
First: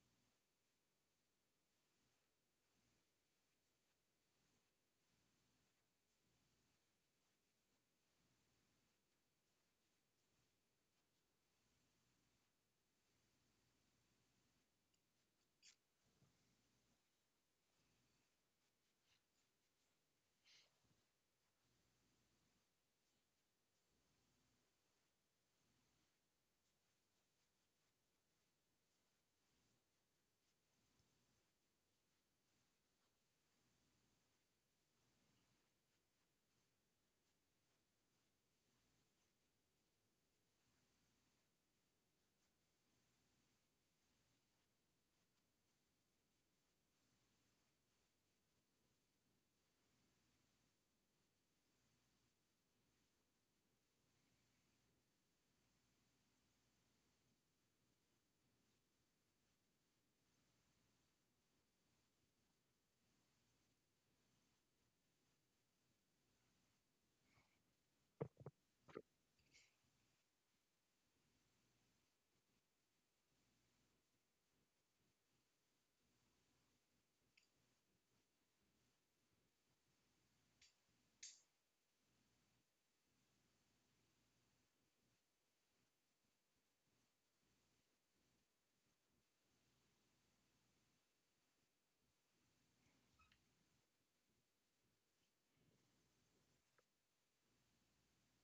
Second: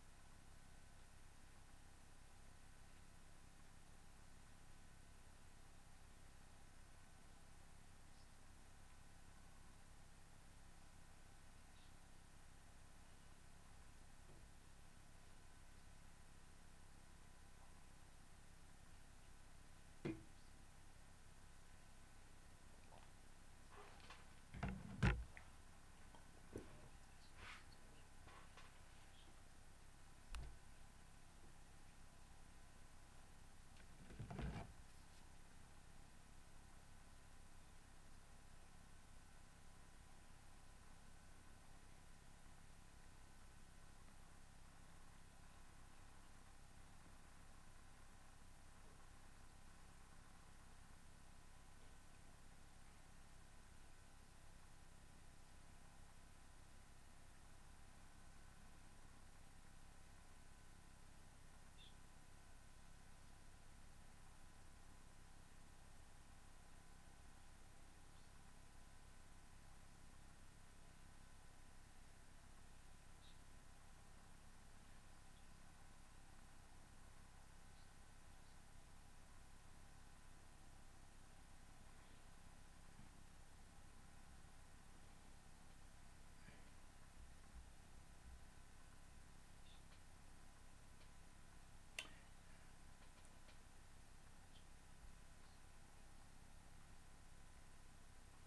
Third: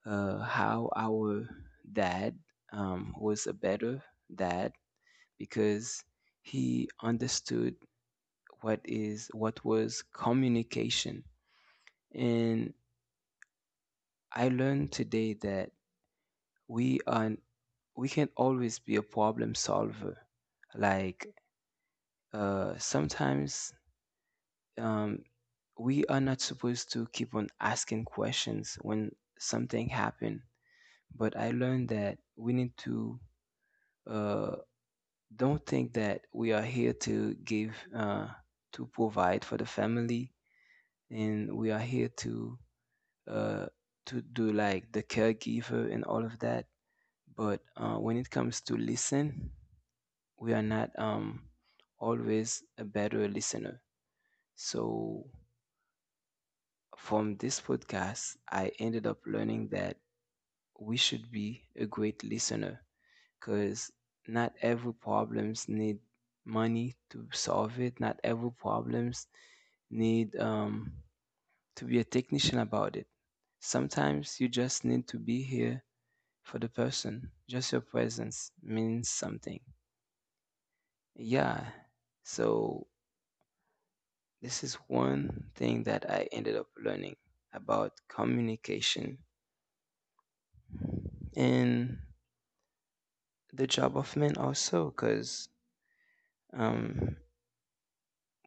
Speaker 1: uh, how our dad um, was a better dad because he understood what is what was communication. And I learned today that we are we can always be a problem solver. Like uh, sometimes um, we are not supposed to keep on asking questions when something happened. But I learned that we need to uh, don't think that we are here to give uh, to provide for the family, and we are here to uh, to do like the caregiver and all of that. But uh, when it comes to listen, we are not um, always a better listener. So from this podcast, I ended up learning that we should be a great listener because not every problems need money to solve it. Not every problems need um, to be a technician about it. Sometimes you just need to be here for the person. Just your presence means something. Yeah. So this is one thing that I ended up learning about communication. And the job of men also because um,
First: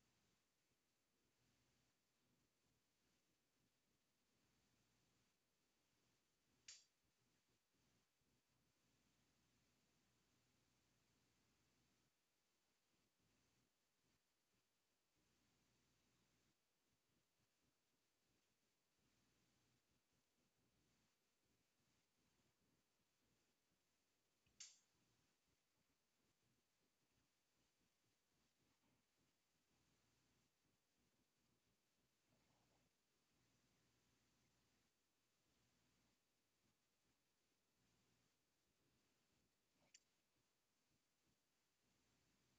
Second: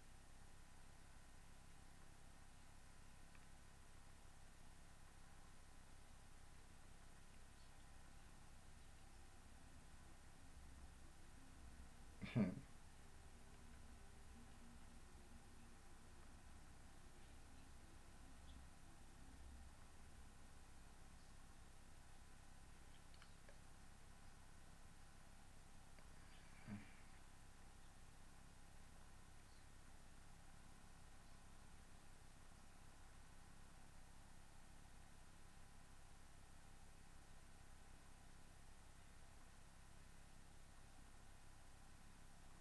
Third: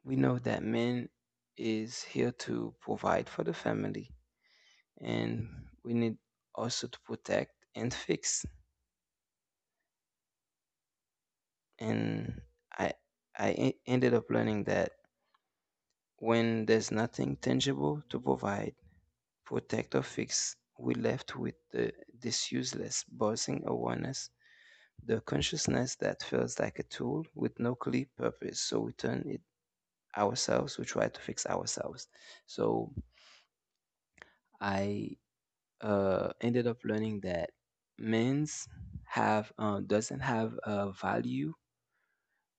Speaker 1: we know that men is here to provide for the family, and we need also to protect and fix. And i i e- ended up learning that when there's nothing tangible to provide, protect or fix, we left with the, this useless buzzing awareness, the consciousness that feels like a tool with no clear purpose, so we turn it ourselves, we try to fix ourselves. So I uh, ended up learning that men's have uh, doesn't have a value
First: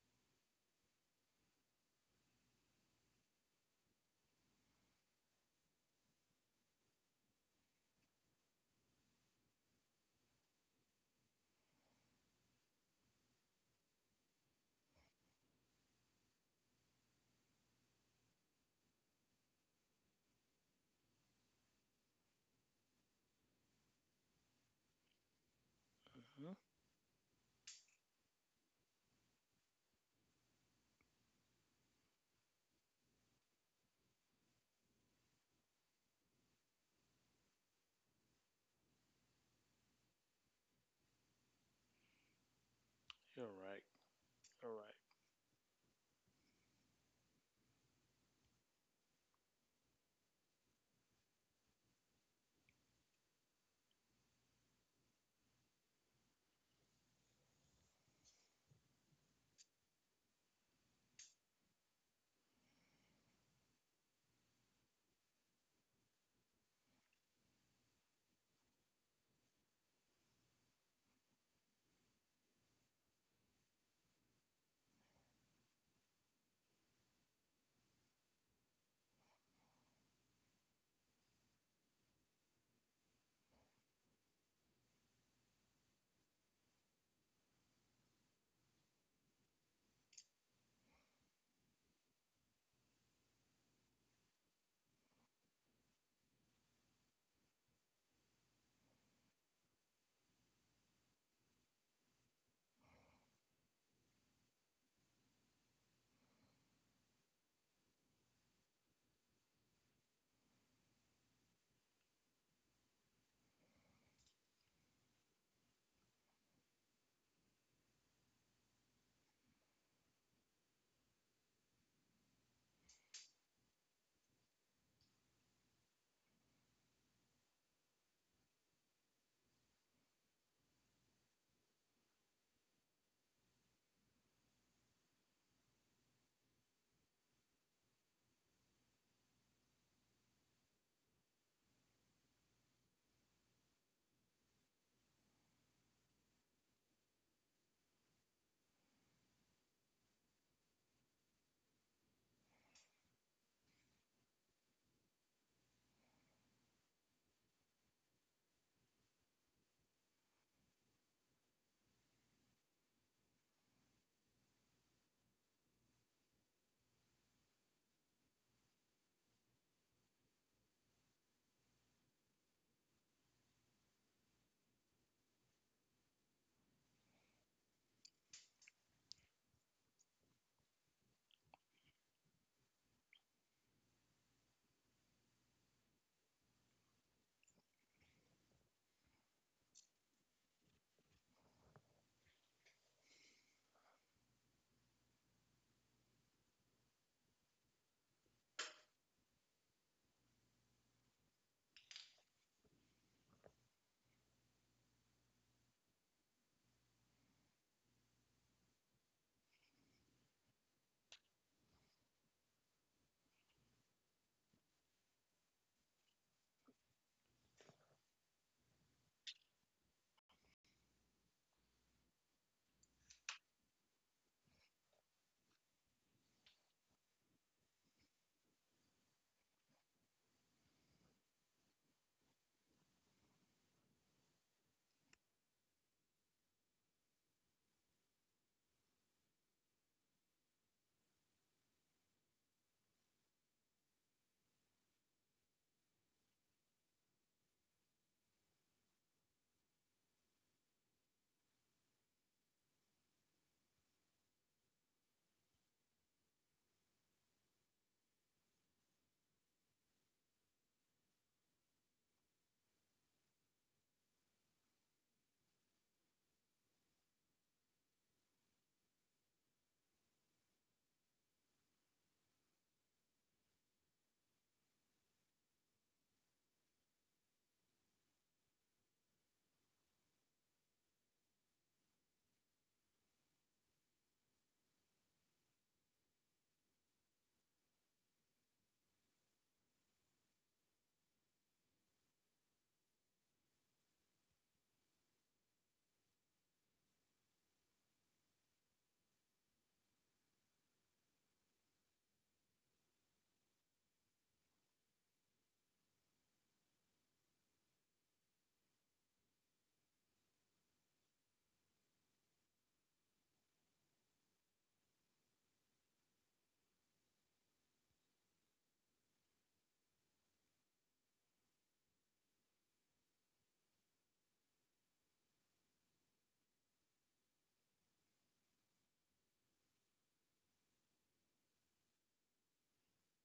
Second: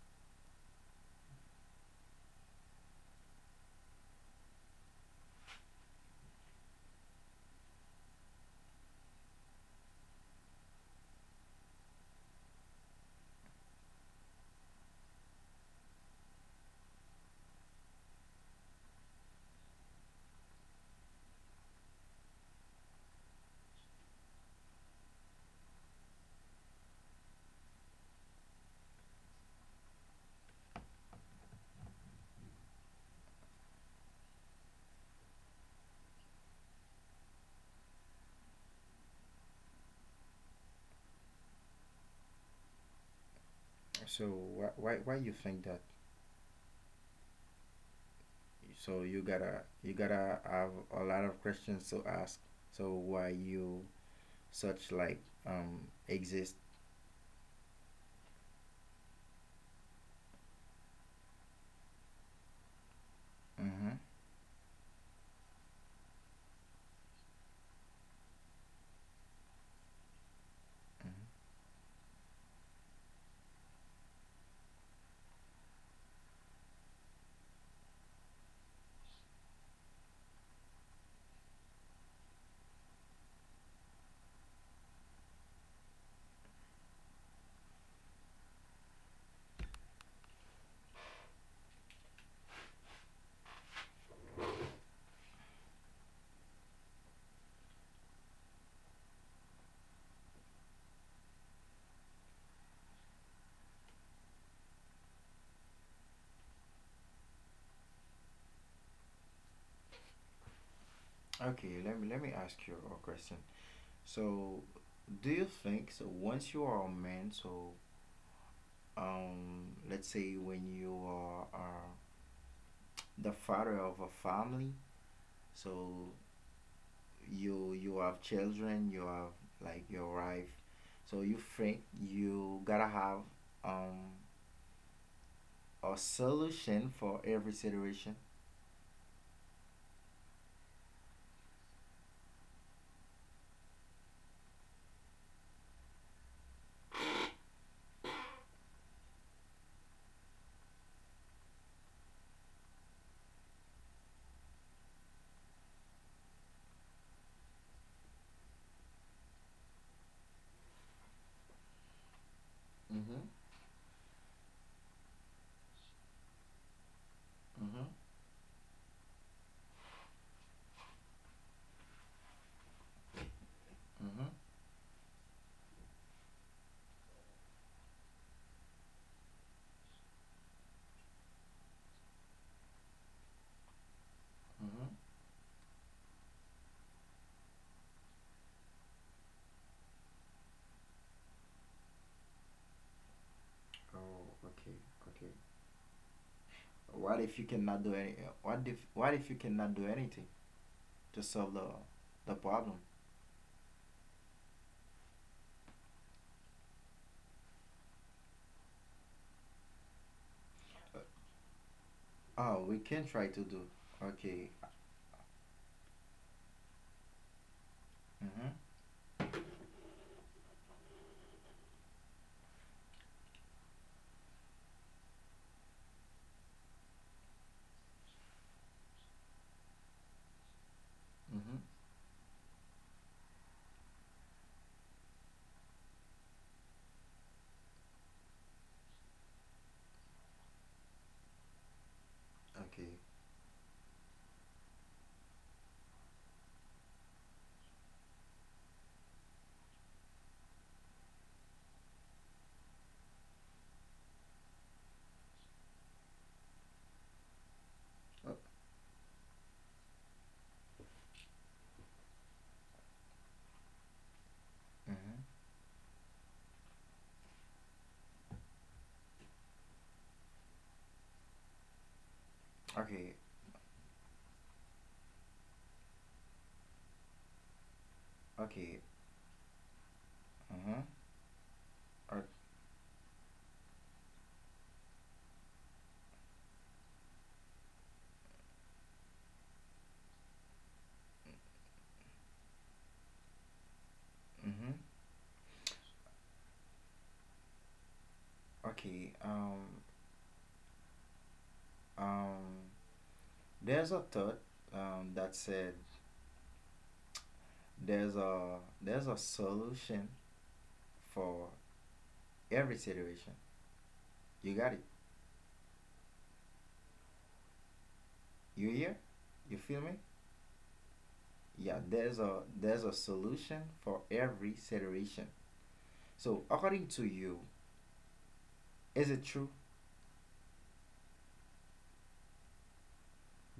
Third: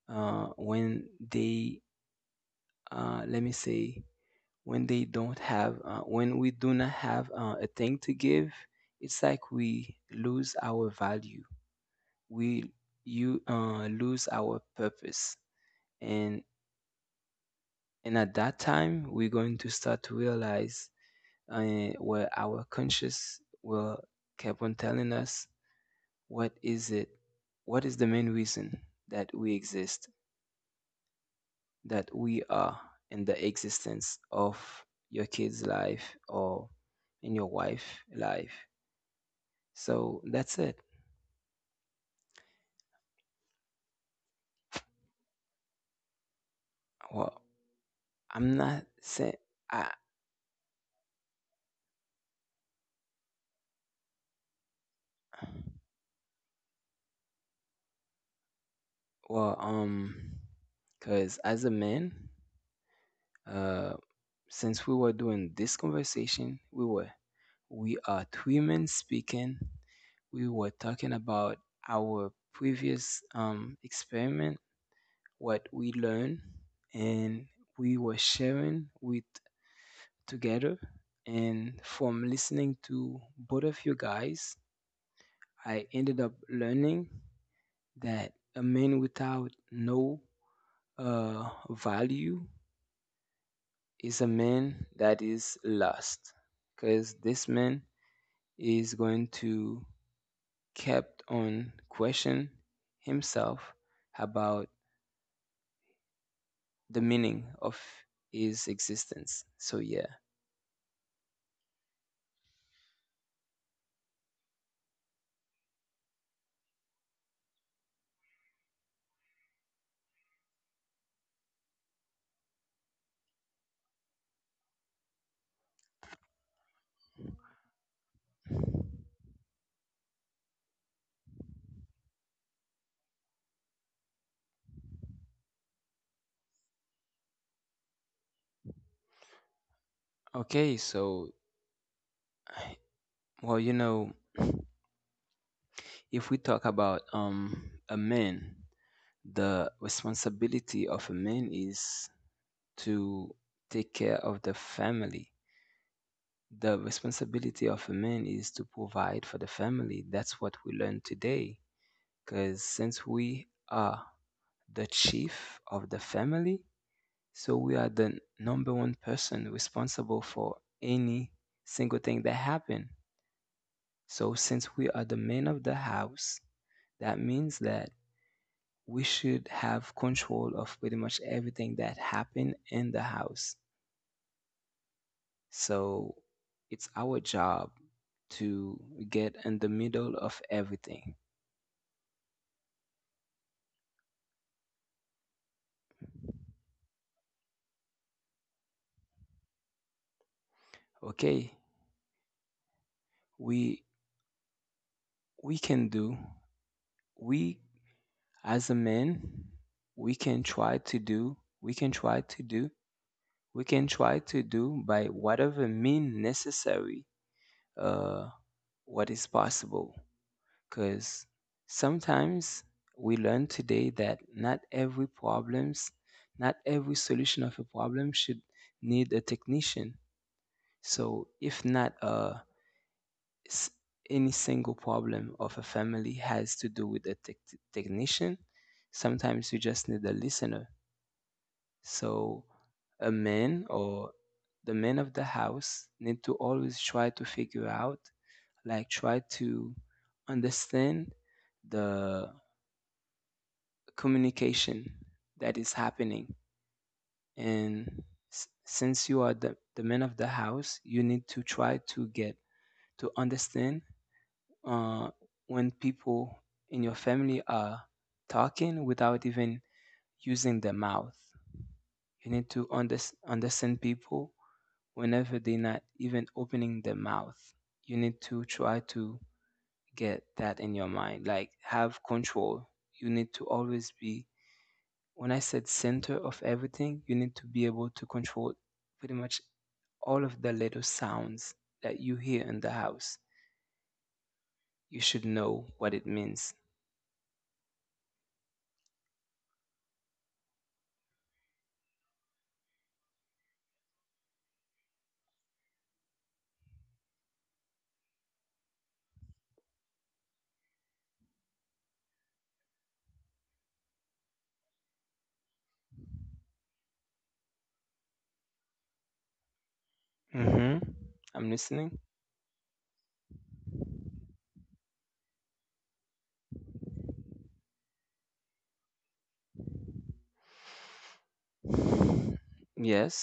Speaker 1: uh, when they uh, let me say when they don't have uh, when we do not have uh, a thing to give, it's like we lose our value, we you uh, lose our purpose. and and at that time we're going to start to realize and where our conscious will keep on telling us, what
Speaker 2: Hmm.
Speaker 1: is it, what is the main reason that we exist, that we are in the existence of your kid's life or in your wife's life. So that's it.
Speaker 2: You're right.
Speaker 3: So why
Speaker 2: All right.
Speaker 3: why why you think that?
Speaker 1: Well, I'm not
Speaker 3: So you
Speaker 1: saying
Speaker 3: gotta
Speaker 1: I
Speaker 3: you gotta have a lot of questions to ask. So why you such like um exist?
Speaker 1: well, um because as a man,
Speaker 3: Mm-hmm.
Speaker 1: uh since we were doing this conversation we were we are two men speaking. We were talking
Speaker 3: Mm-hmm.
Speaker 1: about our previous um, experiment, what we learned, and we were sharing with together. And from listening to both of you guys, I ended up learning that a man without no uh, value is a man that is lost, because this man is going to kept on questioning himself about the meaning of his existence. So, yeah.
Speaker 3: Okay, let me let me ask you a question. So do you think, so once you are a man, so um let's say when you are, uh, the father of a family, so you you have children, you have like your wife, so you think you gotta have um a solution for every situation?
Speaker 1: Okay, so, well, you know, if we talk about um, a man, the responsibility of a man is to take care of the family. The responsibility of a man is to provide for the family. That's what we learned today. Because since
Speaker 3: Mhm.
Speaker 1: we are the chief of the family, so
Speaker 3: Mhm.
Speaker 1: we are the n- number one person responsible for any single thing that happened.
Speaker 3: Mhm.
Speaker 1: So since we are the men of the house, that means that we should have control of pretty much everything that happened in the house.
Speaker 3: Mhm.
Speaker 1: So it's our job to get in the middle of everything.
Speaker 3: Oh, okay, okay. What if you cannot do any? What if what if you cannot do anything to solve the
Speaker 1: Okay,
Speaker 3: the problem?
Speaker 1: we we can do we as a man we can
Speaker 3: Uh,
Speaker 1: try to do, we can try
Speaker 3: oh,
Speaker 1: to
Speaker 3: we
Speaker 1: do,
Speaker 3: can try to do.
Speaker 1: we can
Speaker 3: Okay.
Speaker 1: try to do by whatever mean necessary
Speaker 3: Mhm.
Speaker 1: uh, what is possible, because sometimes we learn today that not every problems, not every solution of a problem should need a technician. So
Speaker 3: Mhm.
Speaker 1: if not, uh, s- any single problem of a family has to do with a tech technician, sometimes you just need a listener. So
Speaker 3: Okay.
Speaker 1: a man or the men of the house need to always try to figure out, like try to understand the communication that is happening.
Speaker 3: Uh.
Speaker 1: And s- since you are the, the men of the house, you need to try to get to understand
Speaker 3: Mm-hmm.
Speaker 1: uh, when people in your family are talking without even using their mouth. You need to
Speaker 3: Okay.
Speaker 1: under, understand people whenever they're not even opening their mouth. You need
Speaker 3: Okay.
Speaker 1: to try to get
Speaker 3: Uh-huh.
Speaker 1: that in your mind, like
Speaker 3: Or,
Speaker 1: have control. You need to always be, when I said center of everything, you need to be able to control pretty much all of the little sounds that you hear in the house.
Speaker 3: mm-hmm.
Speaker 1: You should know what it means.
Speaker 3: Okay. Um. Um. There's a thought, um, that said, there's a there's a solution for every situation. You got it. You here? You feel me?
Speaker 1: Hmm.
Speaker 3: Yeah,
Speaker 1: I'm
Speaker 3: there's
Speaker 1: listening.
Speaker 3: a there's a solution for every situation. So according to you, is it true?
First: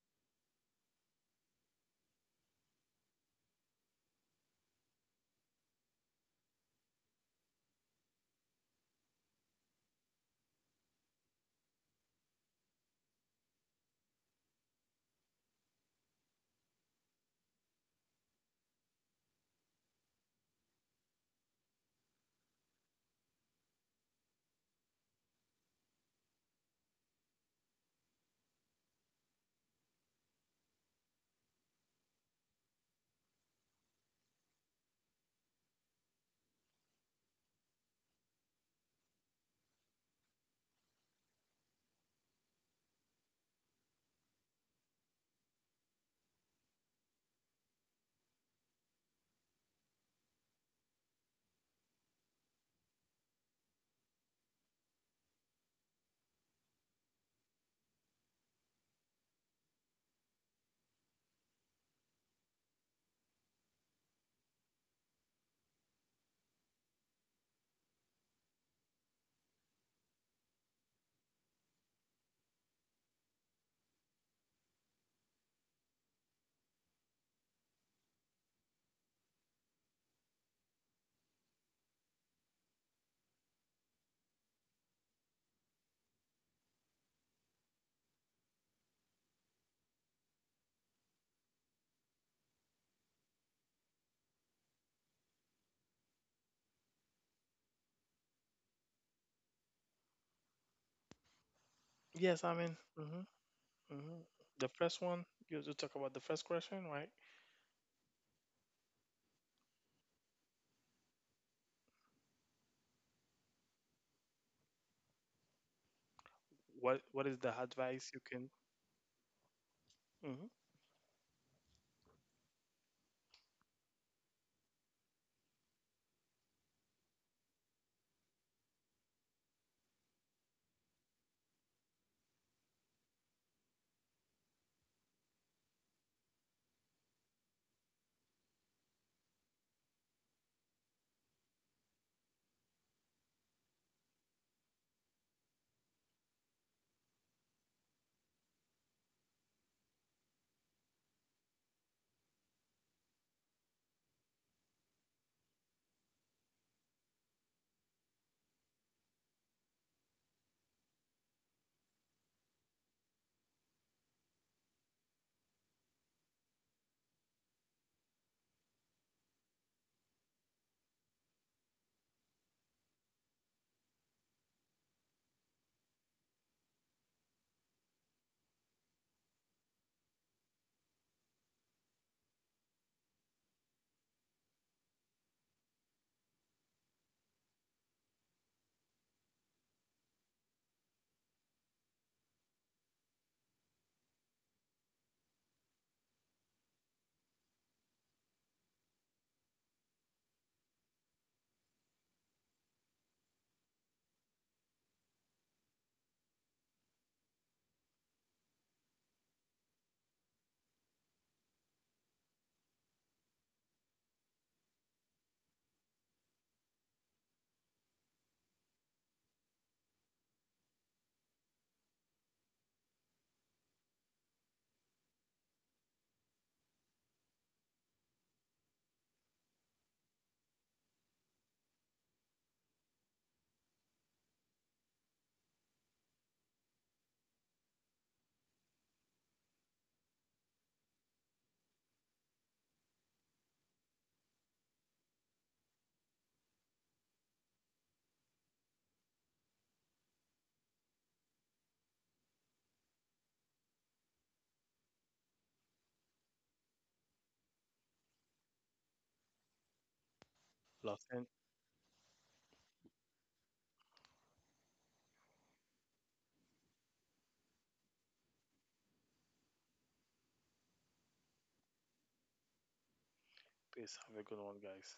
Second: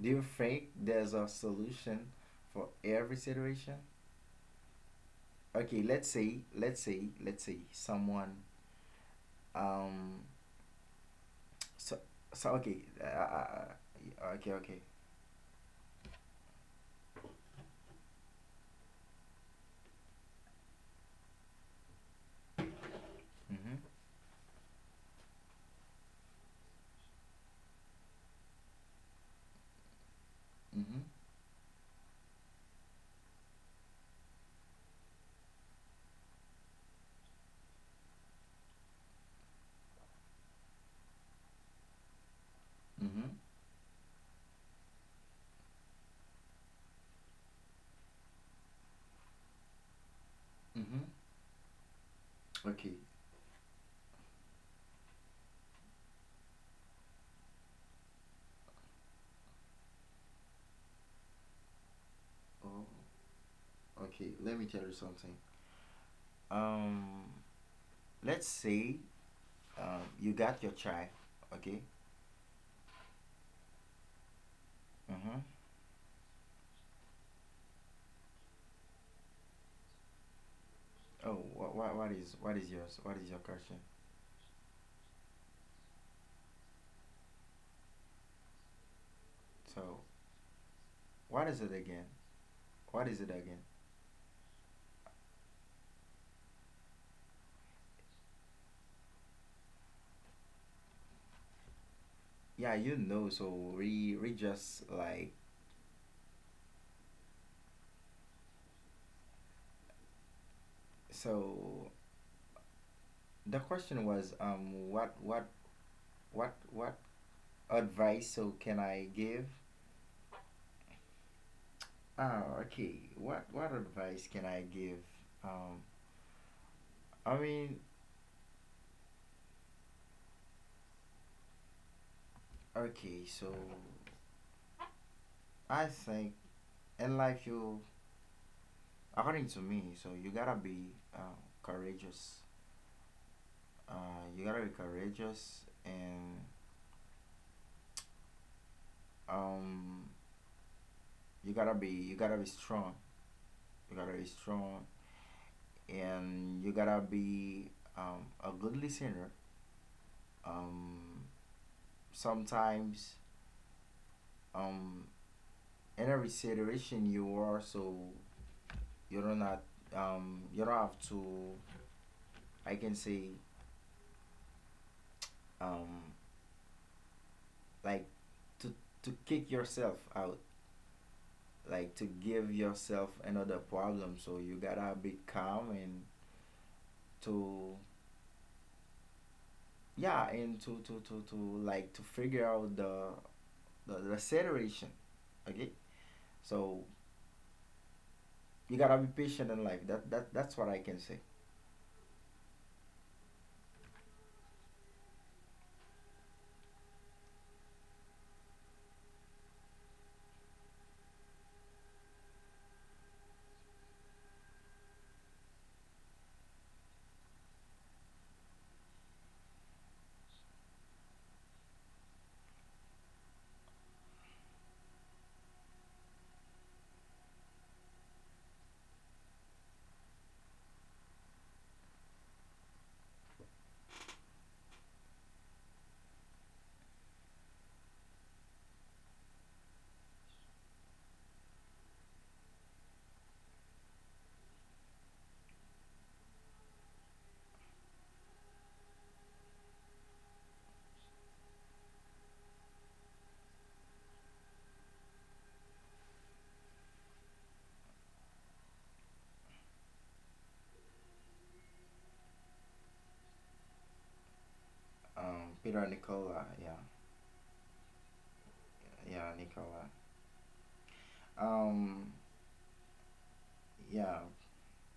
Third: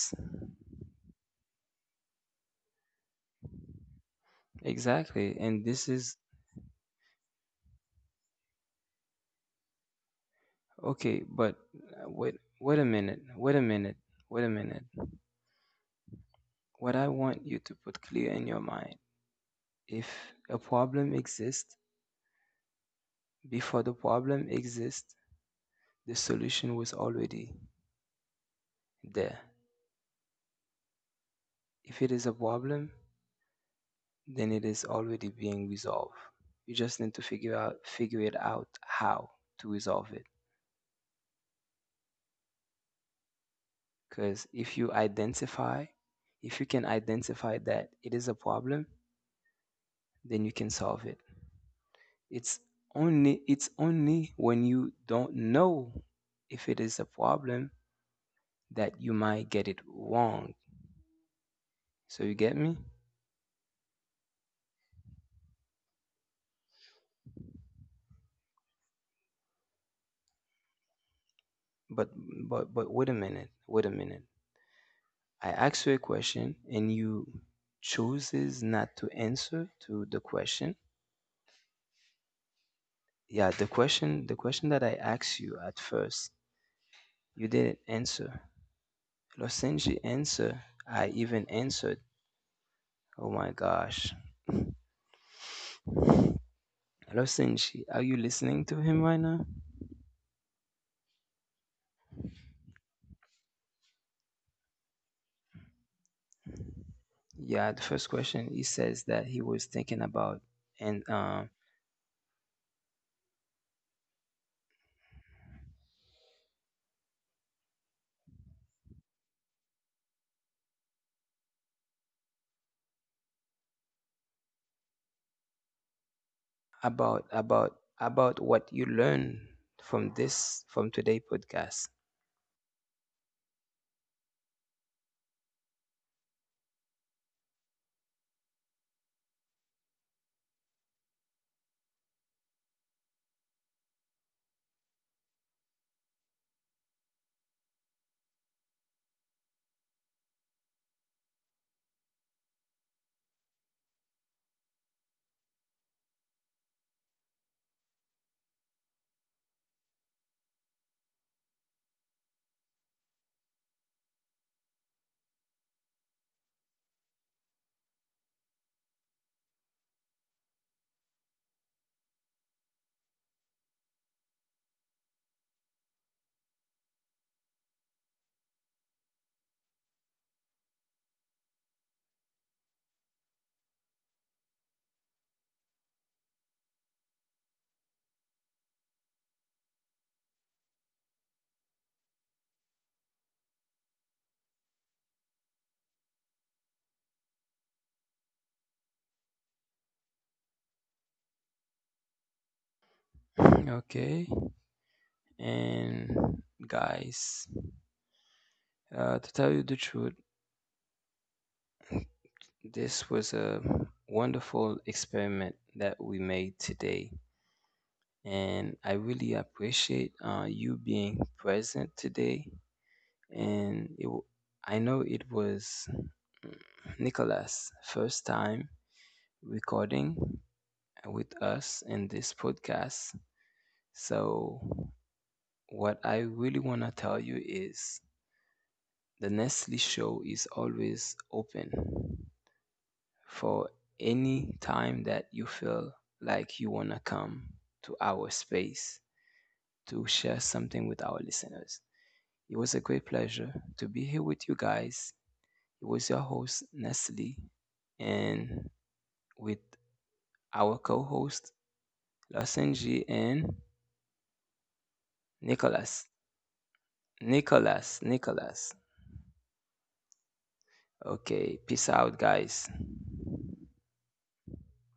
Speaker 3: Do you think there's a solution for every situation?
Speaker 1: exactly. And
Speaker 3: Okay,
Speaker 1: this
Speaker 3: let's
Speaker 1: is
Speaker 3: say let's say let's say someone, um
Speaker 1: okay, but
Speaker 3: so
Speaker 1: uh, wait,
Speaker 3: so okay,
Speaker 1: wait a
Speaker 3: uh,
Speaker 1: minute, wait a
Speaker 3: uh,
Speaker 1: minute,
Speaker 3: uh,
Speaker 1: wait a
Speaker 3: okay, okay.
Speaker 1: minute. What I want you to put clear in your mind, if a problem exists,
Speaker 3: Mhm.
Speaker 1: before the problem exists, the solution was already there.
Speaker 3: Mhm.
Speaker 1: If it is a problem, then it is already being resolved. You just need to figure out figure it out how to resolve it.
Speaker 3: Mhm.
Speaker 1: Because if you identify, if you can identify that it is a problem, then you can
Speaker 3: Mhm.
Speaker 1: solve it. It's
Speaker 3: Okay.
Speaker 1: only it's only when you don't know if it is a problem that you might get it wrong. So you get me?
Speaker 3: Oh, okay, let me tell you something. um let's say, Um, you got your try, okay?
Speaker 1: But but but wait a minute, wait a minute.
Speaker 3: Mm-hmm.
Speaker 1: I asked you a question and you chooses not to answer to the question.
Speaker 3: Oh, what, what, what is what is yours? What is your
Speaker 1: Yeah, the
Speaker 3: question?
Speaker 1: question the question that I asked you at first, you didn't answer. Losenji
Speaker 3: So,
Speaker 1: answer. I even
Speaker 3: what is it
Speaker 1: answered.
Speaker 3: again? What is it
Speaker 1: Oh my
Speaker 3: again?
Speaker 1: gosh. Losenji, are you listening to him right now?
Speaker 2: Yes, I mean.
Speaker 3: Yeah, you
Speaker 2: Hmm
Speaker 3: know. So we
Speaker 2: hmm.
Speaker 3: we
Speaker 2: The
Speaker 3: just
Speaker 2: first one
Speaker 3: like
Speaker 2: you you talk about the first question, right?
Speaker 1: Yeah, the first question he says that he was thinking about, and uh,
Speaker 3: so. The question was, um what what what
Speaker 2: What
Speaker 3: what
Speaker 2: what is the advice you
Speaker 3: advice
Speaker 2: can?
Speaker 3: so can I give?
Speaker 2: Hmm.
Speaker 3: Ah, okay. What what advice can I give? Um,
Speaker 1: about
Speaker 3: I
Speaker 1: about
Speaker 3: mean,
Speaker 1: about what you learn from this from today podcast.
Speaker 3: okay. So I think in life you, according to me, so you gotta be, um, courageous. Uh, you gotta be courageous, and um, you gotta be you gotta be strong. You gotta be strong, and you gotta be, um, a good listener. Um, Sometimes, um, in every situation you are, so you don't not, um, you don't have to. I can say, um, like, to to kick yourself out, like, to give yourself another problem. So you gotta be calm, and to, yeah, and to to to to like to figure out the the, the acceleration, okay. So you gotta be patient in life. That that that's what I can say.
Speaker 1: Okay, and guys, uh, to tell you the truth, this was a wonderful experiment that we made today, and I really appreciate uh, you being present today. And it, w- I know it was mm, Nicholas' first time recording with us in this podcast. So, what I really want to tell you is the Nestle show is always open for any time that you feel like you want to come to our space to share something with our listeners. It was a great pleasure to be here with you guys. It was your host, Nestle, and with our
Speaker 2: Love
Speaker 1: co
Speaker 2: and
Speaker 1: host, Losenji and
Speaker 3: Um peter and
Speaker 1: Nicholas.
Speaker 3: Nicola. Yeah.
Speaker 1: Nicholas, Nicholas.
Speaker 3: Yeah, Nicola.
Speaker 1: Okay, peace
Speaker 3: um
Speaker 1: out, guys.
Speaker 2: peace. Have a
Speaker 3: yeah.
Speaker 2: good one, guys.